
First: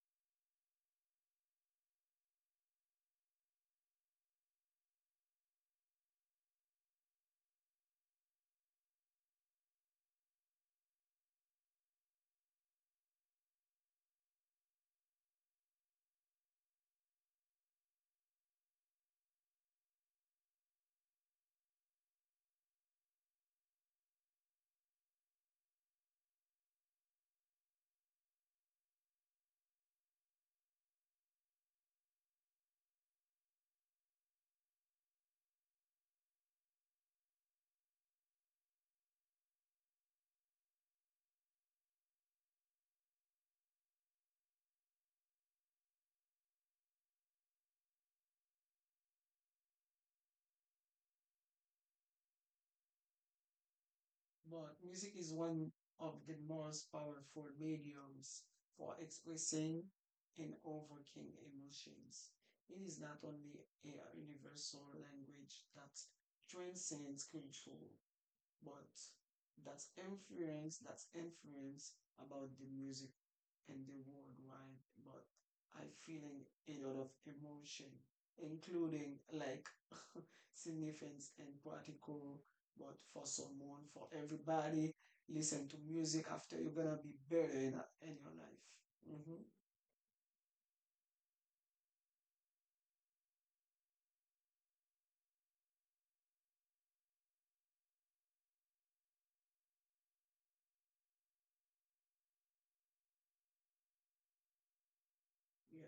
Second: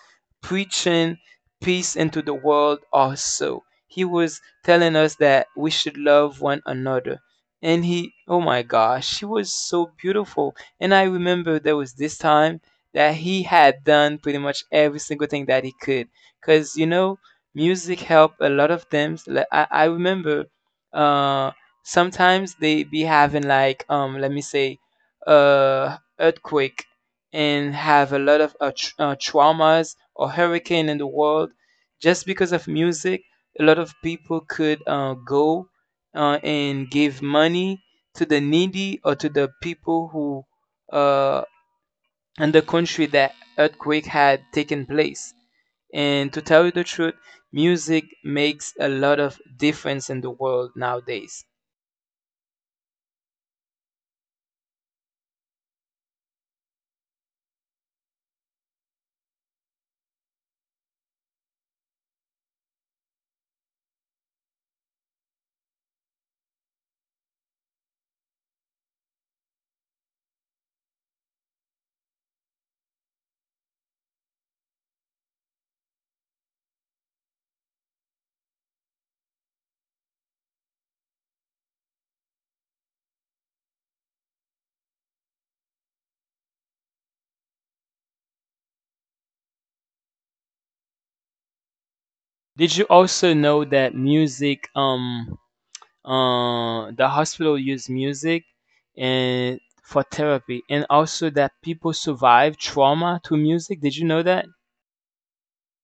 S1: preaching peace into the world also. He was telling us that we should love one another. And he, oh my gosh, she was so beautiful. And I remember there was this time that he had done pretty much every single thing that he could. Because, you know, music helped a lot of them. Like, I remember uh, sometimes they be having, like, let me say, earthquake and have a lot of traumas or hurricane in the world just because of music a lot of people could go and give money to the needy or to the people who uh, in the country that earthquake had taken place and to tell you the truth music makes a lot of difference in the world nowadays.
S2: But music is one of the most powerful mediums for expressing and overcoming emotions. It is not only a universal language that transcends culture, but that influence about the music and the worldwide. But I feeling a lot of emotion, including, like, significance and practical. But for someone, for everybody, listen to music after, you're gonna be better in your life. Hmm.
S1: Did you also know that music the hospital used music and for therapy and also that people survive trauma to music, did you know that?
S2: Yeah.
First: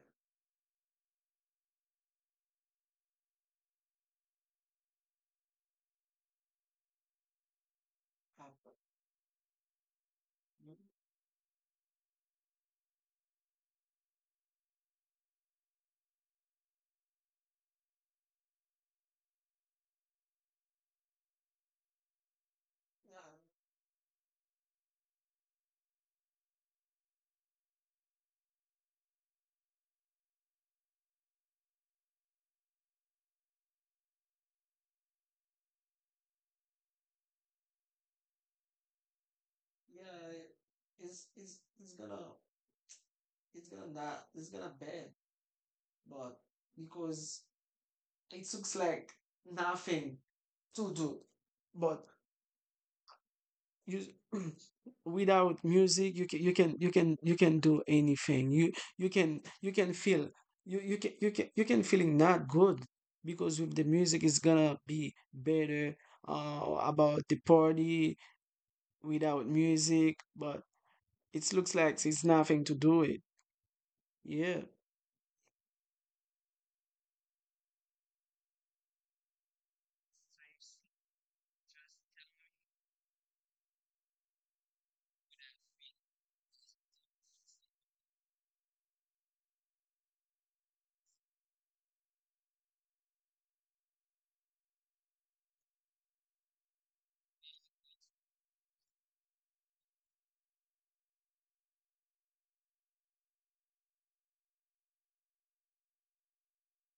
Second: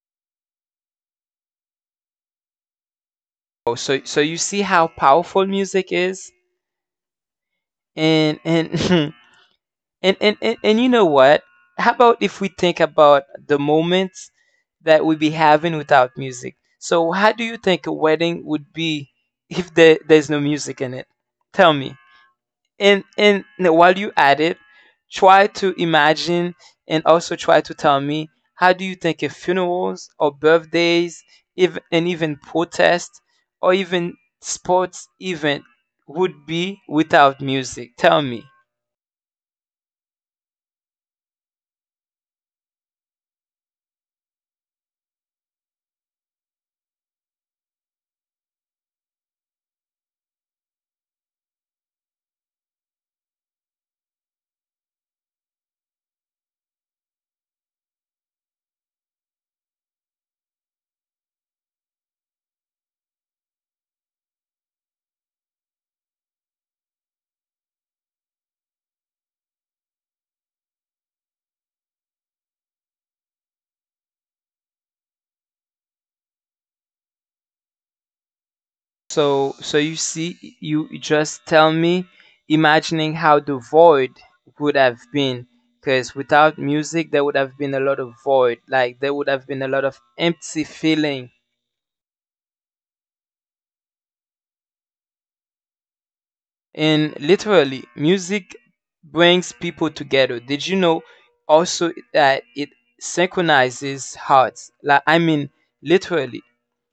S1: Oh, so so you see how powerful music is, and
S2: Happen.
S1: and and, and,
S2: Mhm.
S1: and you know what, how about if we think about the moments that we be having without music, so how do you think a wedding would be if there's no music in it, tell me. and
S2: Yeah,
S1: and while you at it try to imagine and also try to tell me how do you think if funerals or birthdays, if, and even protests or even sports event would be without music, tell me.
S2: yeah, it's it's it's gonna it's gonna not it's gonna bad, but because it looks like nothing to do. But you without music, you can do anything. You can feel. You can feeling not good, because with the music it's gonna be better. About the party without music, but it looks like it's nothing to do it. Yeah.
S1: So so you see, you just tell me imagining how the void would have been, because without music there would have been a lot of void, like there would have been a lot of empty feeling. And literally music brings people together, did you know also that it synchronizes hearts, like I mean literally,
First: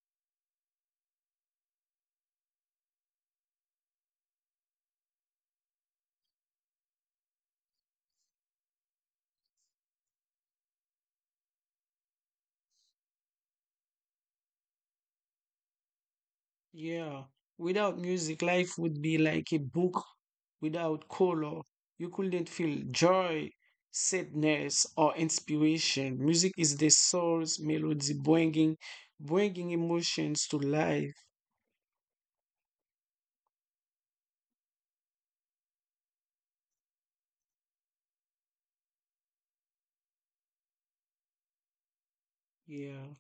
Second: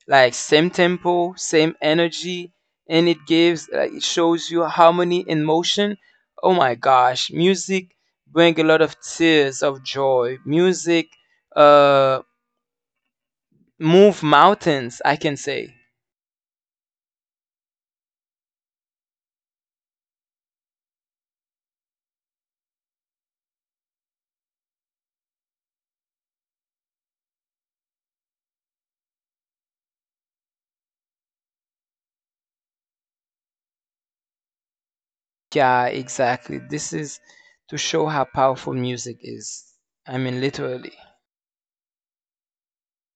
S1: like same tempo same energy, and it gives like it shows you harmony in motion. Oh my gosh, music bring a lot of tears of joy, music uh move mountains I can say.
S2: Yeah, without music, life would be like a book without color. You couldn't feel joy, sadness, or inspiration. Music is the soul's melody, bringing emotions to life.
S1: Yeah, exactly. This is to show how powerful music is. I mean, literally.
S2: Yeah.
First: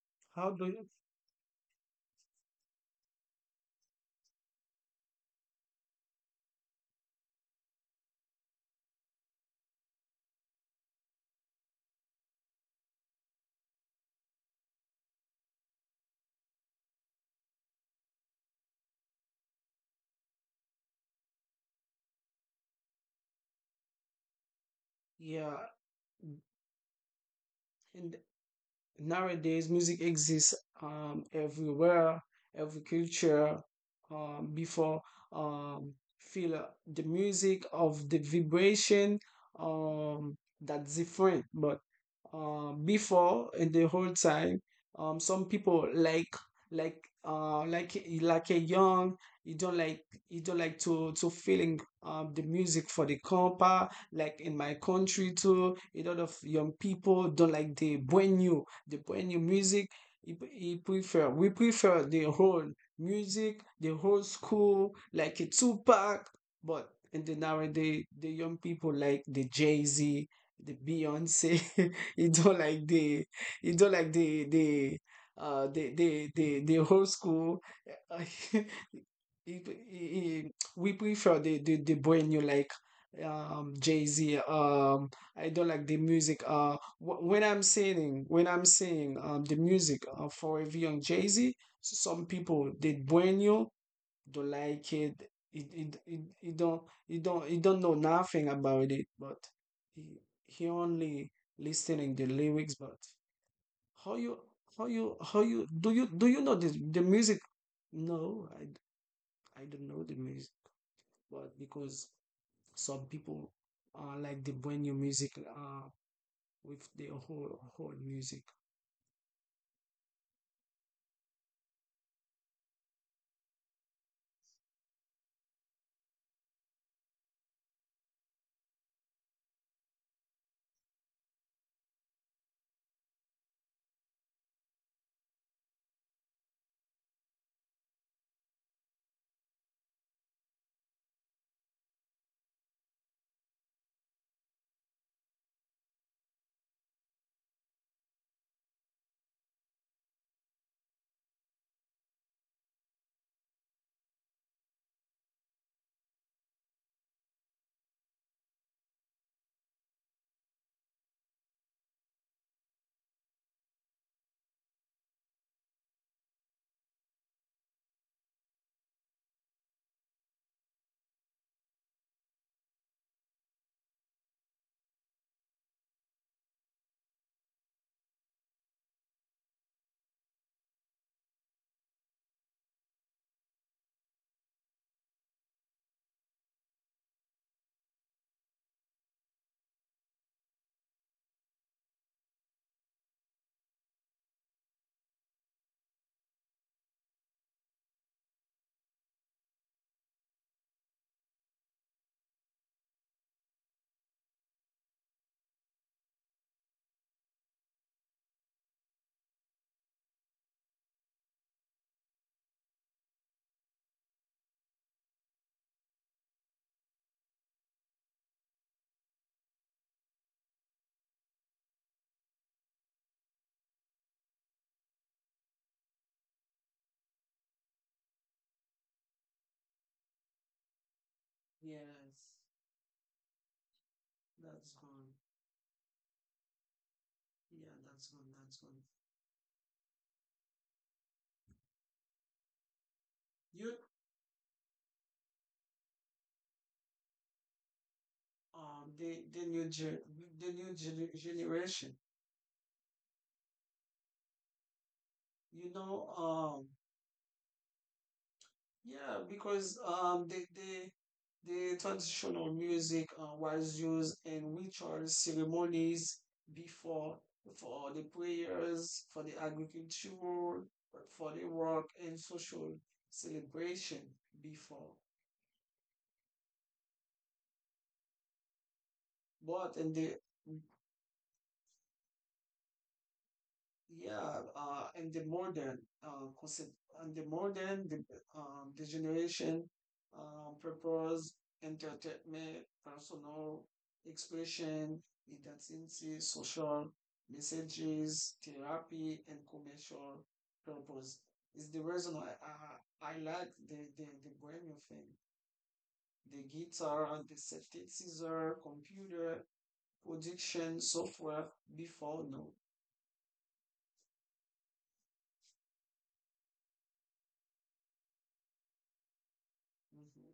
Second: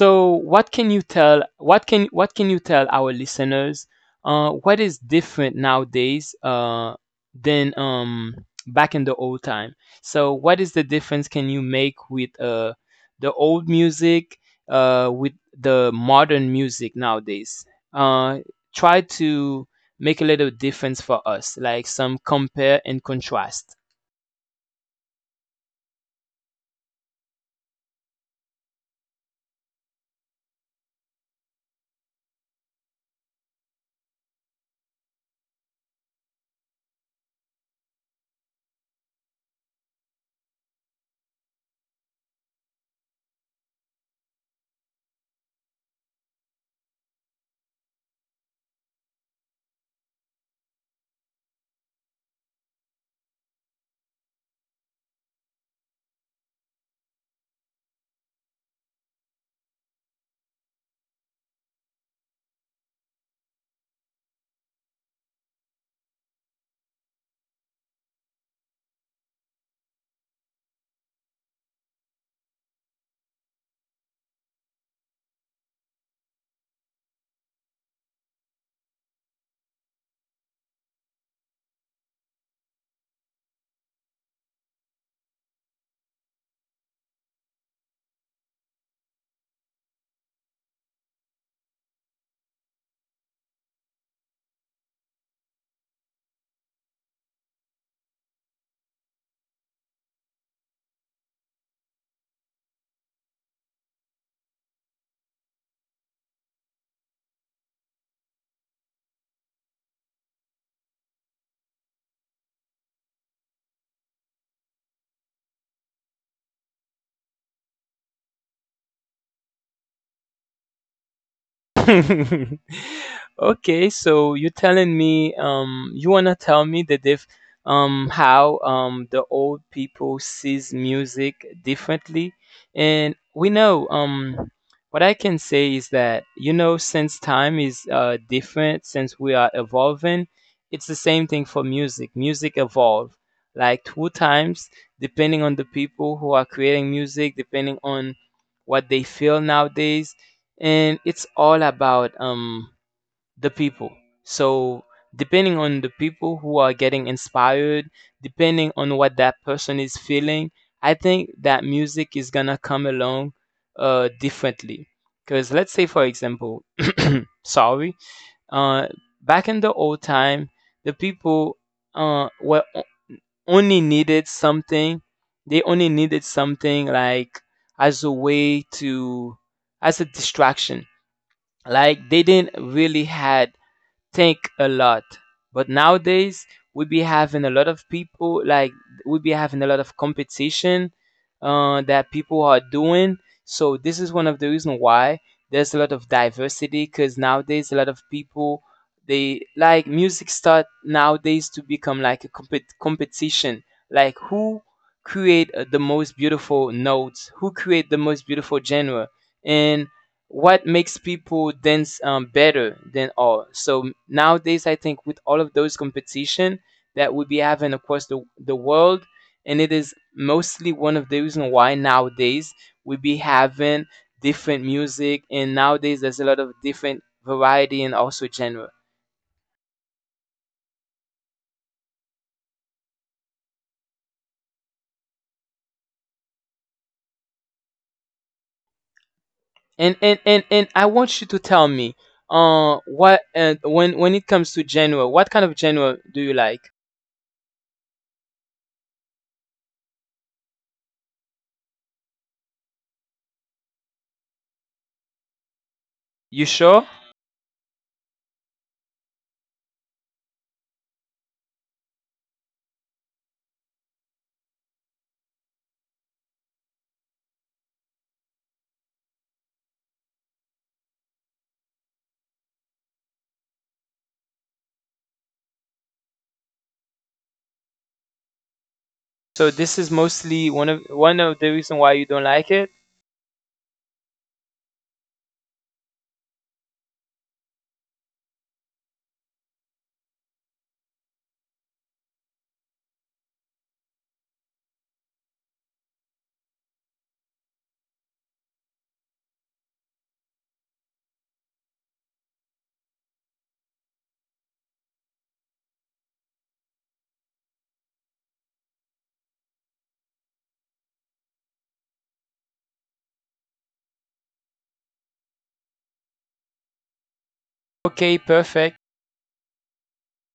S1: So,
S2: How do
S1: what
S2: you?
S1: can you tell? What can you tell our listeners? What is different nowadays than back in the old time? So, what is the difference can you make with the old music with the modern music nowadays? Uh, Try to make a little difference for us, like some compare and contrast.
S2: Yeah. And nowadays music exists everywhere, every culture. Before, um, feel the music of the vibration. That's different. But before, in the whole time, some people like, like like a young, you don't like, you don't like to feeling the music for the compa, like in my country too, a lot of young people don't like the brand new music. He prefer we prefer the whole music, the whole school, like a Tupac. But in the nowadays, the young people like the Jay Z, the Beyonce. you don't like the you don't like the whole school. it, we prefer the brand new, like Jay Z. I don't like the music. When I'm saying the music for a young Jay Z, some people they bueno don't like it. It don't it don't it don't know nothing about it, but he, he only listening the lyrics. But how you how you how you do you do you know this the music? No, I don't know the music, but because some people like the bueno music with the whole music.
S1: Okay, so you're telling me, you wanna tell me that if, how the old people sees music differently, and we know, what I can say is that you know, since time is different, since we are evolving, it's the same thing for music. Music evolve like two times depending on the people who are creating music, depending on what they feel nowadays, and it's all about the people. So depending on the people who are getting inspired, depending on what that person is feeling, I think that music is gonna come along differently, because let's say for example sorry, uh back in the old time the people uh were o- only needed something, they only needed something like as a way to, as a distraction, like they didn't really had think a lot. But nowadays we be having a lot of people like, we be having a lot of competition that people are doing. So this is one of the reason why there's a lot of diversity, because nowadays a lot of people they like music start nowadays to become like a competition, like who create the most beautiful notes, who create the most beautiful genre, and what makes people dance better than all. So nowadays, I think with all of those competition that we be having across the world, and it is mostly one of the reason why nowadays we be having different music, and nowadays there's a lot of different variety and also genre.
S2: Yes, that's gone. Yeah, that's gone. That's gone.
S1: And I want you to tell me, what
S2: You
S1: when it comes to genre, what kind of genre do you like?
S2: um the the new gen the new generation. You know.
S1: You sure?
S2: Yeah, because the traditional music was used in rituals, ceremonies before, for the prayers, for the agriculture, for the work and social celebration before.
S1: So
S2: But
S1: this is
S2: in the
S1: mostly one of the reason why you don't like it.
S2: Yeah, and the modern, concept, and the modern, the generation, purpose, entertainment, personal expression, identity, social messages, therapy, and commercial purpose is the reason I like the Bohemian thing. The guitar, the synthesizer, computer, production, software before, no.
S1: Okay, perfect.
S2: Mhm.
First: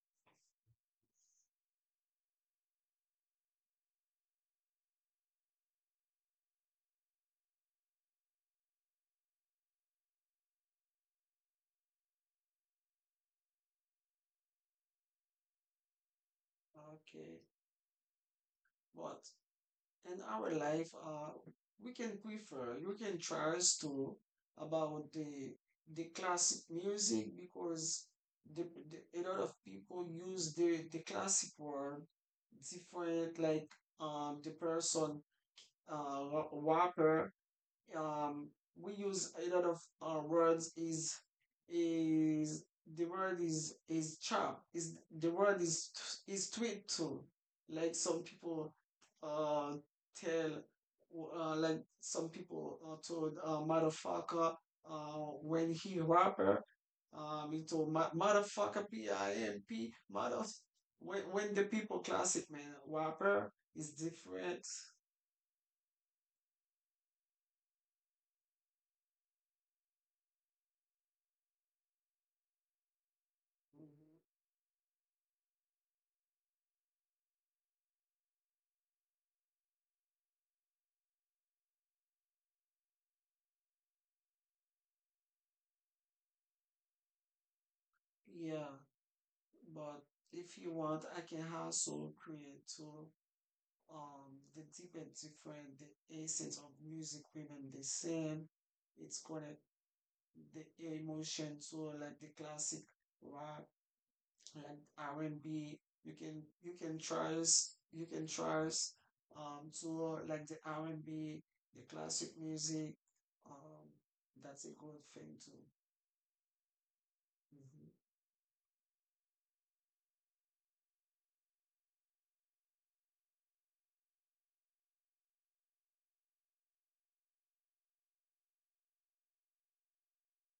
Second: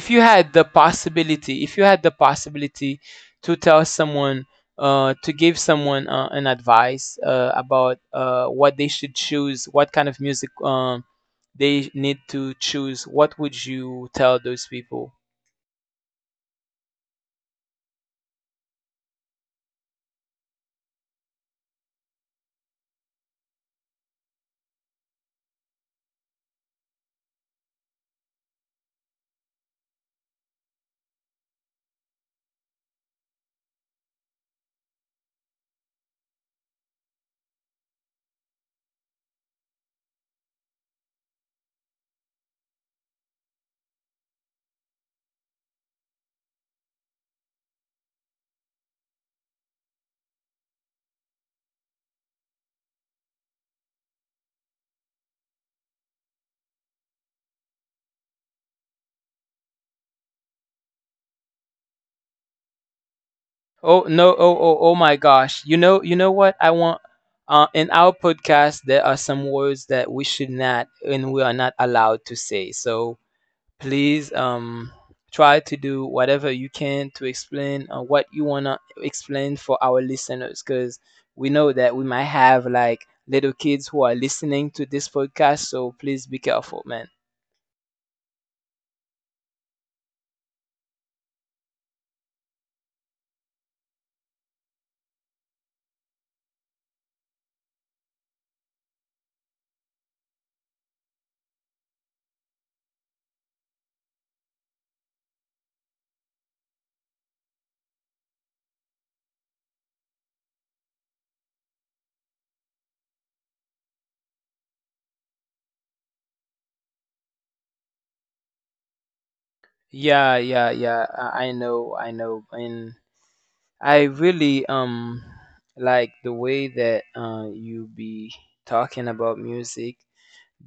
S1: If you had the possibility, if you had the possibility to tell someone, to give someone an advice about what they should choose, what kind of music they need to choose, what would you tell those people?
S2: Okay. But in our life, we can prefer, you can trust to about the classic music, because the, a lot of people use the classic word different, like the person, rapper, um we use a lot of words. Is the word is chap, is the word is tweet too. Like some people uh tell, like some people told, motherfucker when he rapper, he told, motherfucker p I m p, mother..." When the people classic man rapper, is
S1: Oh no! Oh
S2: different.
S1: oh oh my gosh! You know what I want. In our podcast, there are some words that we should not and we are not allowed to say. So please
S2: Mhm.
S1: try to do whatever you can to explain what you want to explain for our listeners, because we know that we might have like little kids who are listening to this podcast, so please be careful man.
S2: Yeah. But if you want, I can also create too the deep and different, the essence of music women they sing. It's connect the emotion to, like, the classic rock, like R and B. You can trust to, like, the R and B, the classic music. Um, that's a good thing too. Mhm.
S1: Yeah, yeah I know, I know. And I really like the way that you be talking about music.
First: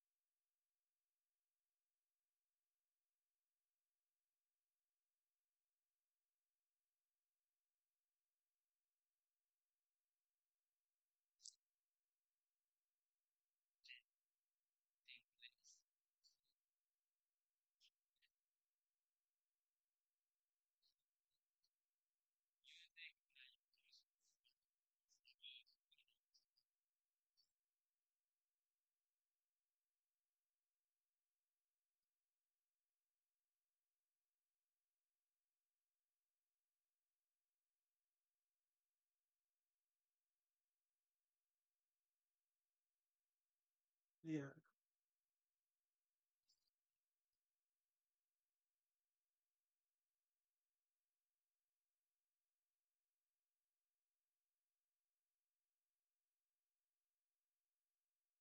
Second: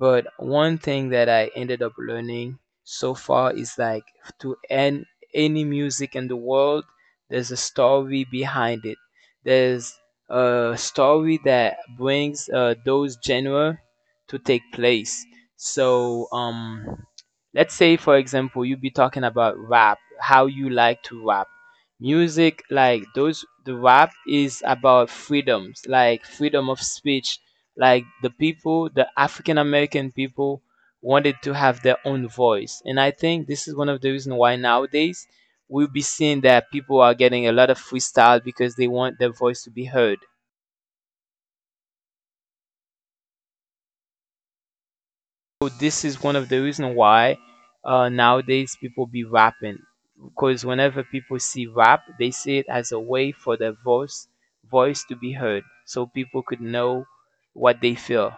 S1: But one thing that I ended up learning so far is like, to end any music in the world, there's a story behind it. There's a story that brings those genre to take place. So, let's say for example, you be talking about rap, how you like to rap. Music like those, the rap is about freedoms, like freedom of speech, like the people, the African American people wanted to have their own voice. And I think this is one of the reasons why nowadays we'll be seeing that people are getting a lot of freestyle because they want their voice to be heard.
S2: Yeah.
S1: So this is one of the reasons why nowadays people be rapping, because whenever people see rap, they see it as a way for their voice to be heard, so people could know what they feel.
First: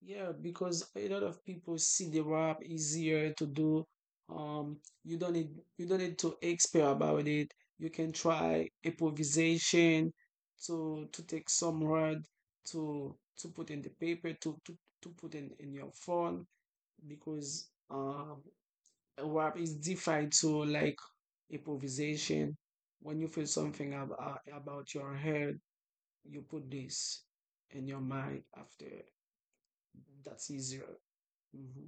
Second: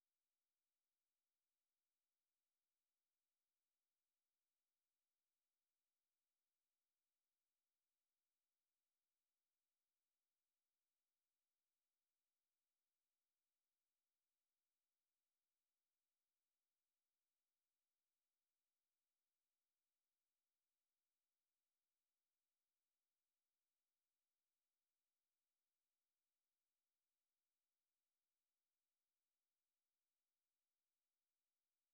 S2: Yeah, because a lot of people see the rap easier to do. Um, you don't need you don't need to expert about it. You can try improvisation to take some word to, put in the paper to put in your phone, because rap is defined to, like, improvisation. When you feel something about your head, you put this in your mind after. That's easier. Hmm.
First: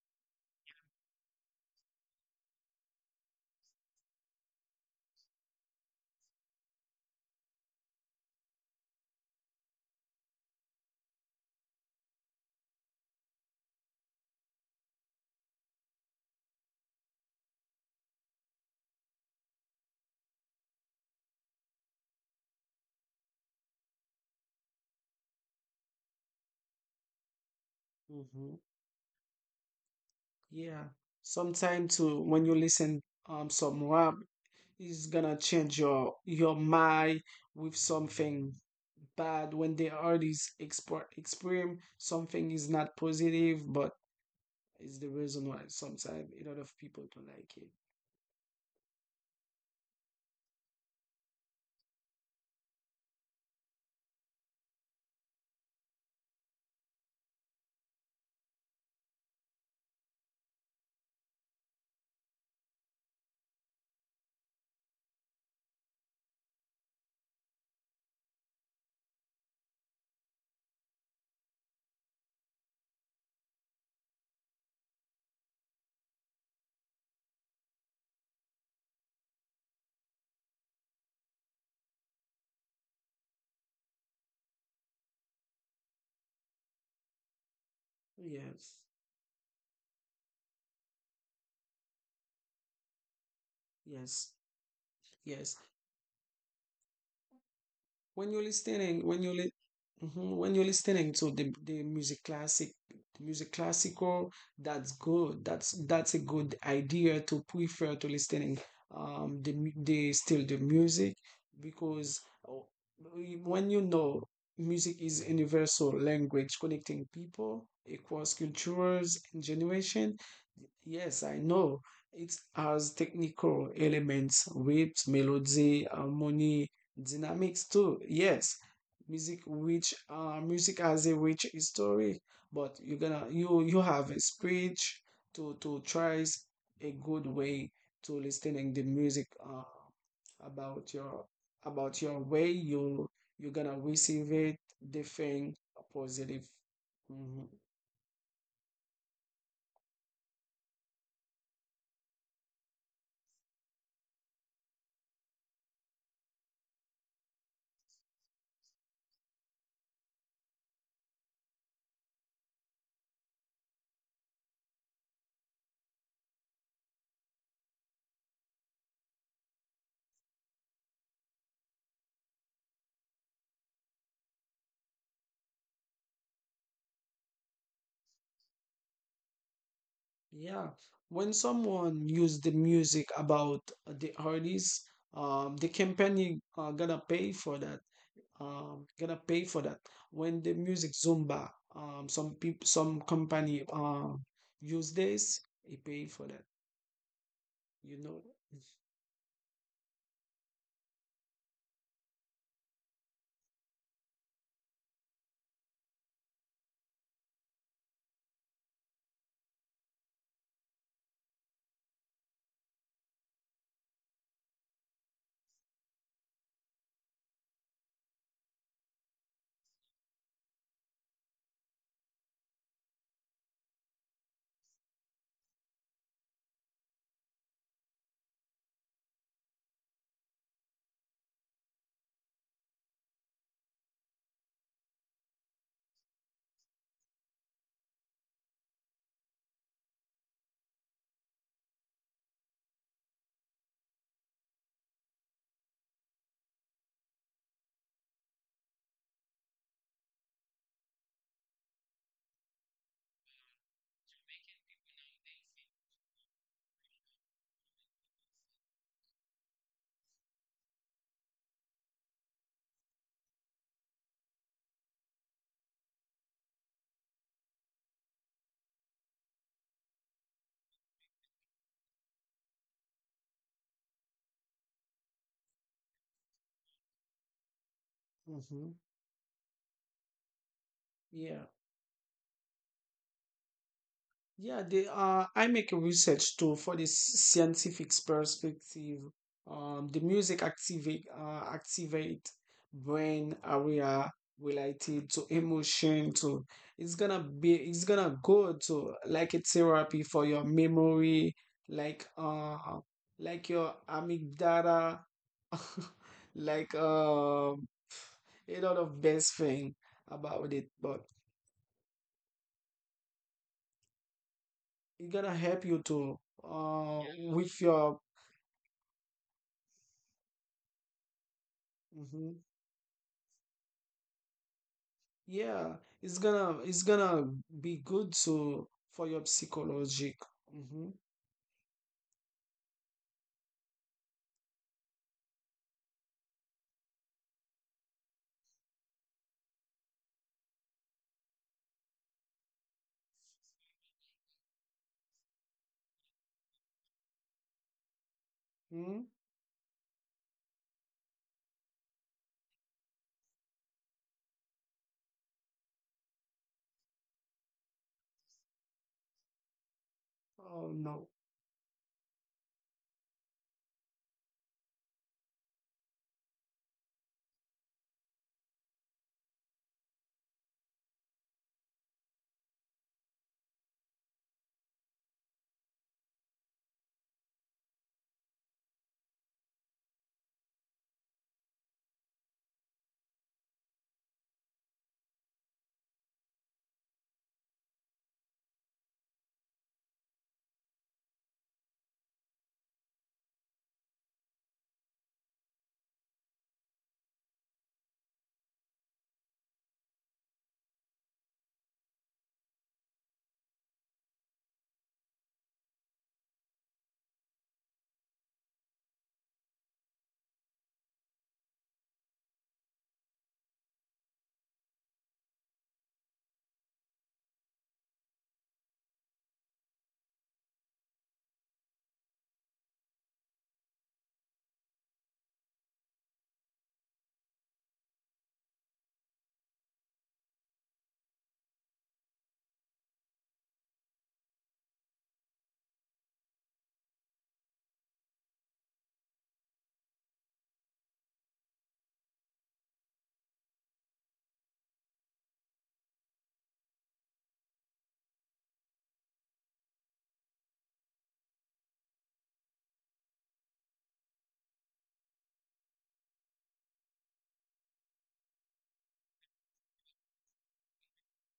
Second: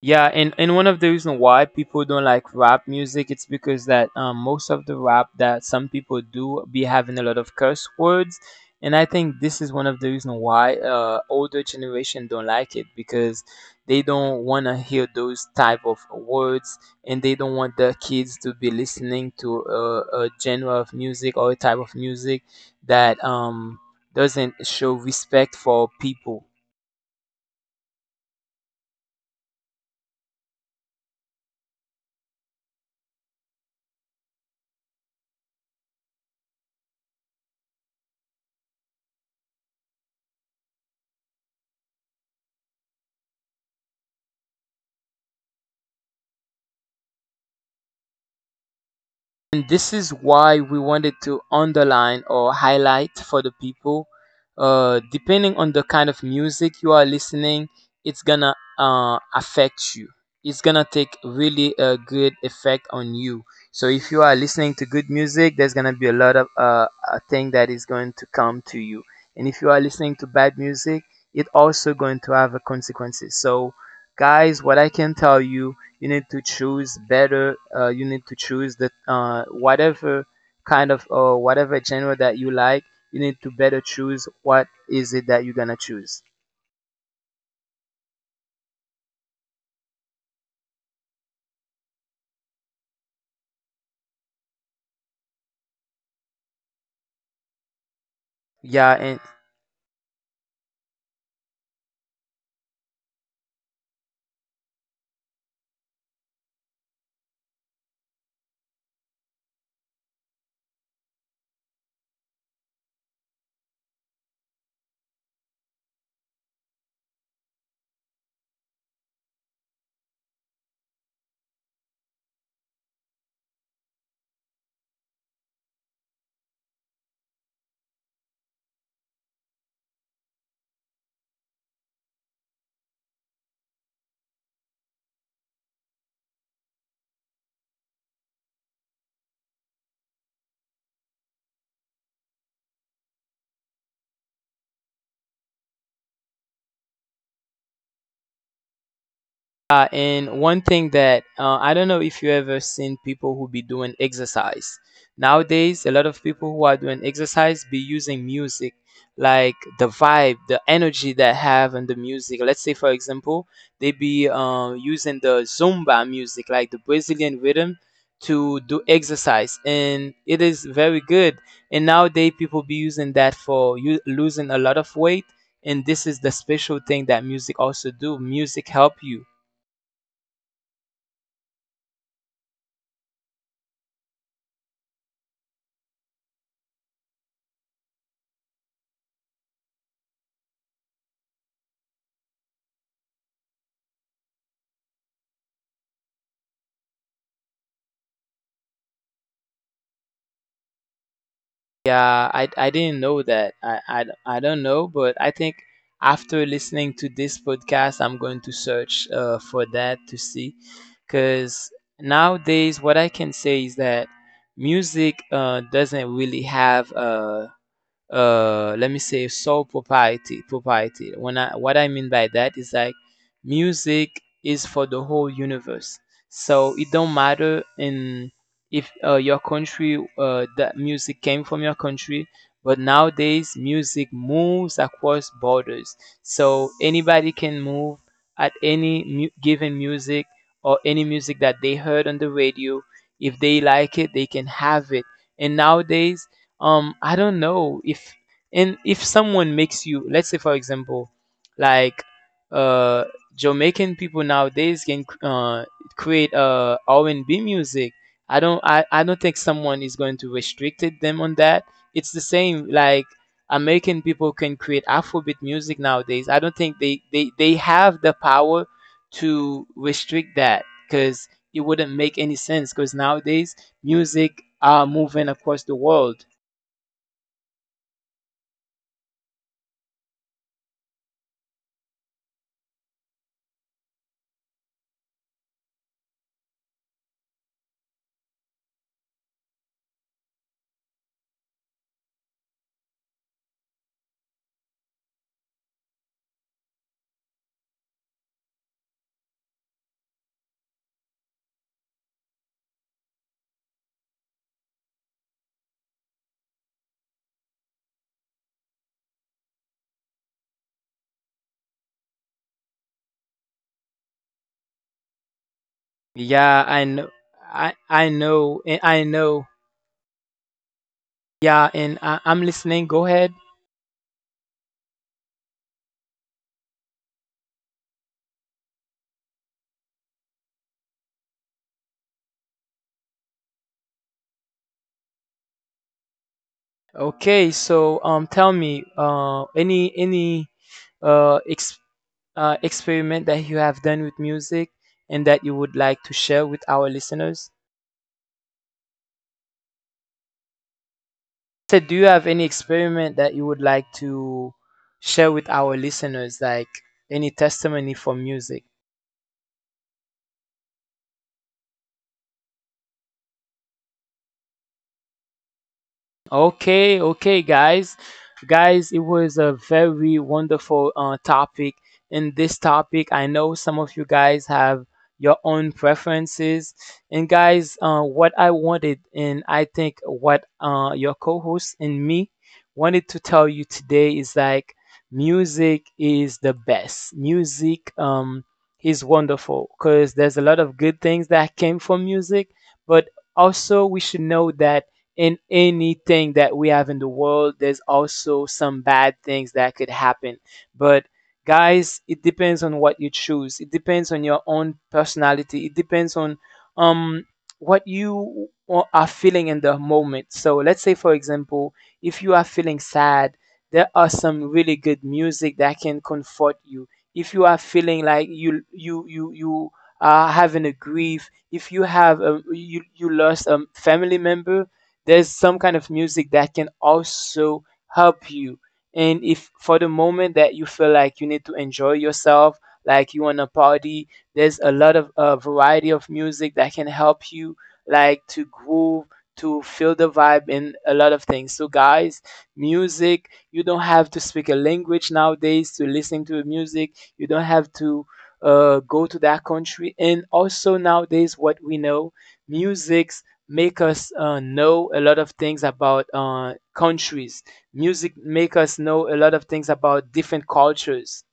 S1: Yeah, and one of the reasons why people don't like rap music, it's because that most of the rap that some people do be having a lot of curse words, and I think this is one of the reasons why older generation don't like it because they don't want to hear those type of words, and they don't want their kids to be listening to a genre of music or a type of music that doesn't show respect for people.
S2: Hmm. Yeah. Sometime too, when you listen some rap, it's gonna change your mind with something bad, when the artist export exprime something is not positive, but is the reason why sometimes a lot of people don't like it.
S1: And this is why we wanted to underline or highlight for the people, depending on the kind of music you are listening, it's gonna affect you. It's gonna take really a good effect on you. So if you are listening to good music, there's gonna be a lot of a thing that is going to come to you. And if you are listening to bad music, it also going to have a consequences. So guys, what I can tell you, you need to choose better. You need to choose the, whatever kind of, whatever genre that you like, you need to better choose what is it that you're gonna choose.
S2: Yes, yes, yes. When you're
S1: yeah
S2: listening,
S1: and
S2: Mhm. When you're listening to the music classical, that's good. That's a good idea to prefer to listening the still the music, because, oh, when you know music is universal language connecting people across cultures and generation. Yes, I know it has technical elements, rhythms, melody, harmony. Dynamics too, yes. Music has a rich history, but you're gonna you you have a speech to try a good way to listening the music about your, about your way you're gonna receive it different, positive. Mhm.
S1: Yeah, and one thing that, I don't know if you ever seen people who be doing exercise. Nowadays, a lot of people who are doing exercise be using music, like the vibe, the energy that have in the music. Let's say, for example, they be using the Zumba music, like the Brazilian rhythm, to do exercise, and it is very good. And nowadays, people be using that for losing a lot of weight. And this is the special thing that music also do. Music help you.
S2: Yeah. When someone use the music about the artist, the company are gonna pay for that, um gonna pay for that when the music Zumba, some company use this, he pay for that, you know.
S1: Yeah, I didn't know that. I don't know, but I think after listening to this podcast, I'm going to search for that to see. Because nowadays, what I can say is that music doesn't really have a, let me say, soul propriety. When I mean by that is like, music is for the whole universe. So it don't matter in if, your country, that music came from your country, but nowadays music moves across borders. So anybody can move at given music, or any music that they heard on the radio. If they like it, they can have it. And nowadays, um, I don't know if, and if someone makes you, let's say for example, like, uh Jamaican people nowadays can, create R&B music. I don't think someone is going to restricted them on that. It's the same like American people can create Afrobeat music nowadays. I don't think they have the power to restrict that, because it wouldn't make any sense, because nowadays music are moving across the world.
S2: Hmm. Yeah. Yeah, they are. I make a research too for the scientific perspective. The music activate brain area related to emotion too. It's gonna go to, like, a therapy for your memory, like uh like your amygdala, like, a lot of best thing about it. But it's gonna help you to
S1: Yeah, I
S2: uh
S1: know.
S2: with
S1: I
S2: your...
S1: I know. And I know. Yeah, and
S2: Mhm.
S1: I'm listening. Go ahead.
S2: Yeah. It's gonna be good to for your psychologic. Mm-hmm.
S1: Okay, so tell me, any uh, ex- uh, experiment that you have done with music and that you would like to share with our listeners?
S2: Mm.
S1: So, do you have any experiment that you would like to share with our listeners, like any testimony for music?
S2: Oh no.
S1: Okay, okay, guys. Guys, it was a very wonderful topic. In this topic, I know some of you guys have your own preferences. And, guys, what I wanted, and I think what, your co host and me wanted to tell you today is like, music is the best. Music, is wonderful because there's a lot of good things that came from music, but also we should know that in anything that we have in the world, there's also some bad things that could happen. But guys, it depends on what you choose. It depends on your own personality. It depends on, um, what you are feeling in the moment. So let's say for example, if you are feeling sad, there are some really good music that can comfort you. If you are feeling like you are having a grief, if you have a, you lost a family member, there's some kind of music that can also help you. And if for the moment that you feel like you need to enjoy yourself, like you want to party, there's a lot of a variety of music that can help you, like to groove, to feel the vibe and a lot of things. So guys, music, you don't have to speak a language nowadays to listen to music. You don't have to, go to that country. And also nowadays, what we know, music make us, know a lot of things about, countries. Music make us know a lot of things about different cultures.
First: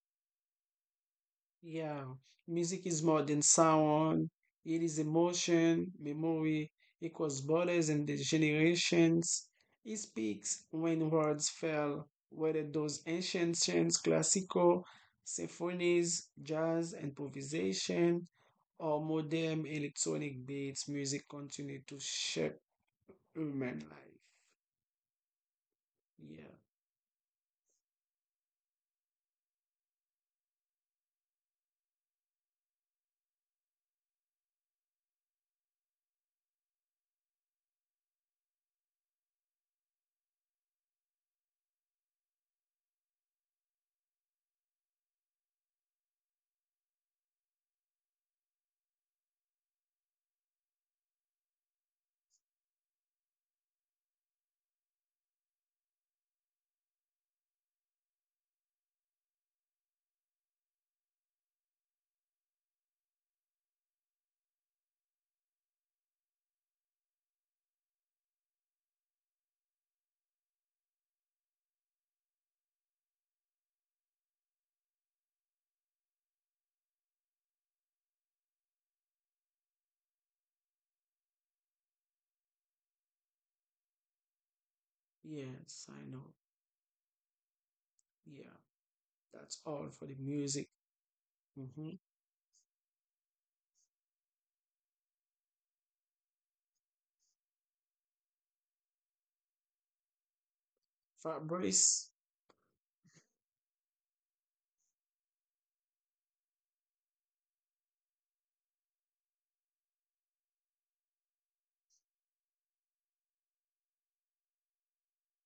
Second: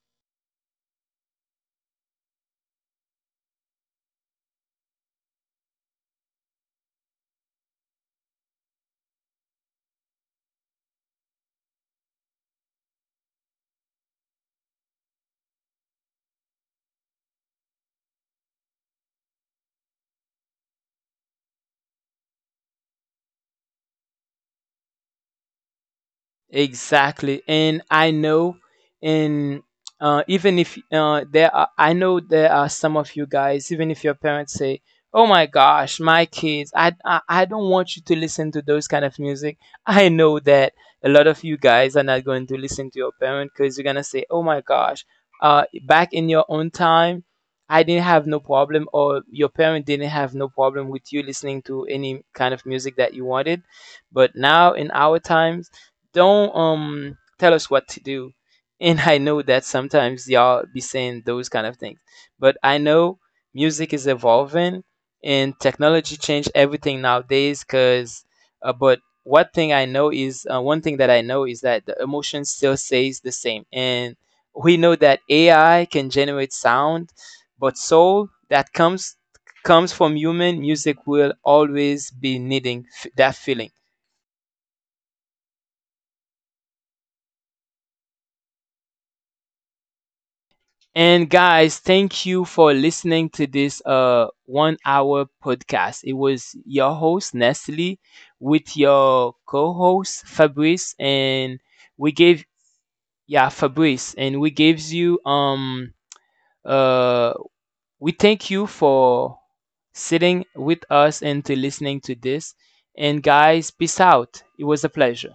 S2: Yeah, music is more than sound. It is emotion, memory, equals borders and the generations. It speaks when words fail, whether those ancient chants, classical symphonies, jazz, improvisation, or modern electronic beats, music continue to shape human life. Yeah,
S1: Exactly, and I know, and even if, there are, I know there are some of you guys, even if your parents say, "Oh my gosh, my kids, I don't want you to listen to those kind of music." I know that a lot of you guys are not going to listen to your parent because you're gonna say, "Oh my gosh, back in your own time, I didn't have no problem, or your parent didn't have no problem with you listening to any kind of music that you wanted." But now in our times, don't tell us what to do. And I know that sometimes y'all be saying those kind of things. But I know music is evolving and technology changed everything nowadays, cuz, but what thing I know is one thing that I know is that the emotion still stays the same. And we know that AI can generate sound, but soul that comes from human music will always be needing that feeling.
S2: yes, I know. Yeah, that's all for the music.
S1: And
S2: Mm-hmm.
S1: guys, thank you for listening to this 1-hour podcast. It was your host Nestle with your co-host Fabrice and
S2: Fabrice.
S1: we gave yeah Fabrice, and we gives you um, uh, we thank you for sitting with us and to listening to this. And guys, peace out. It was a pleasure.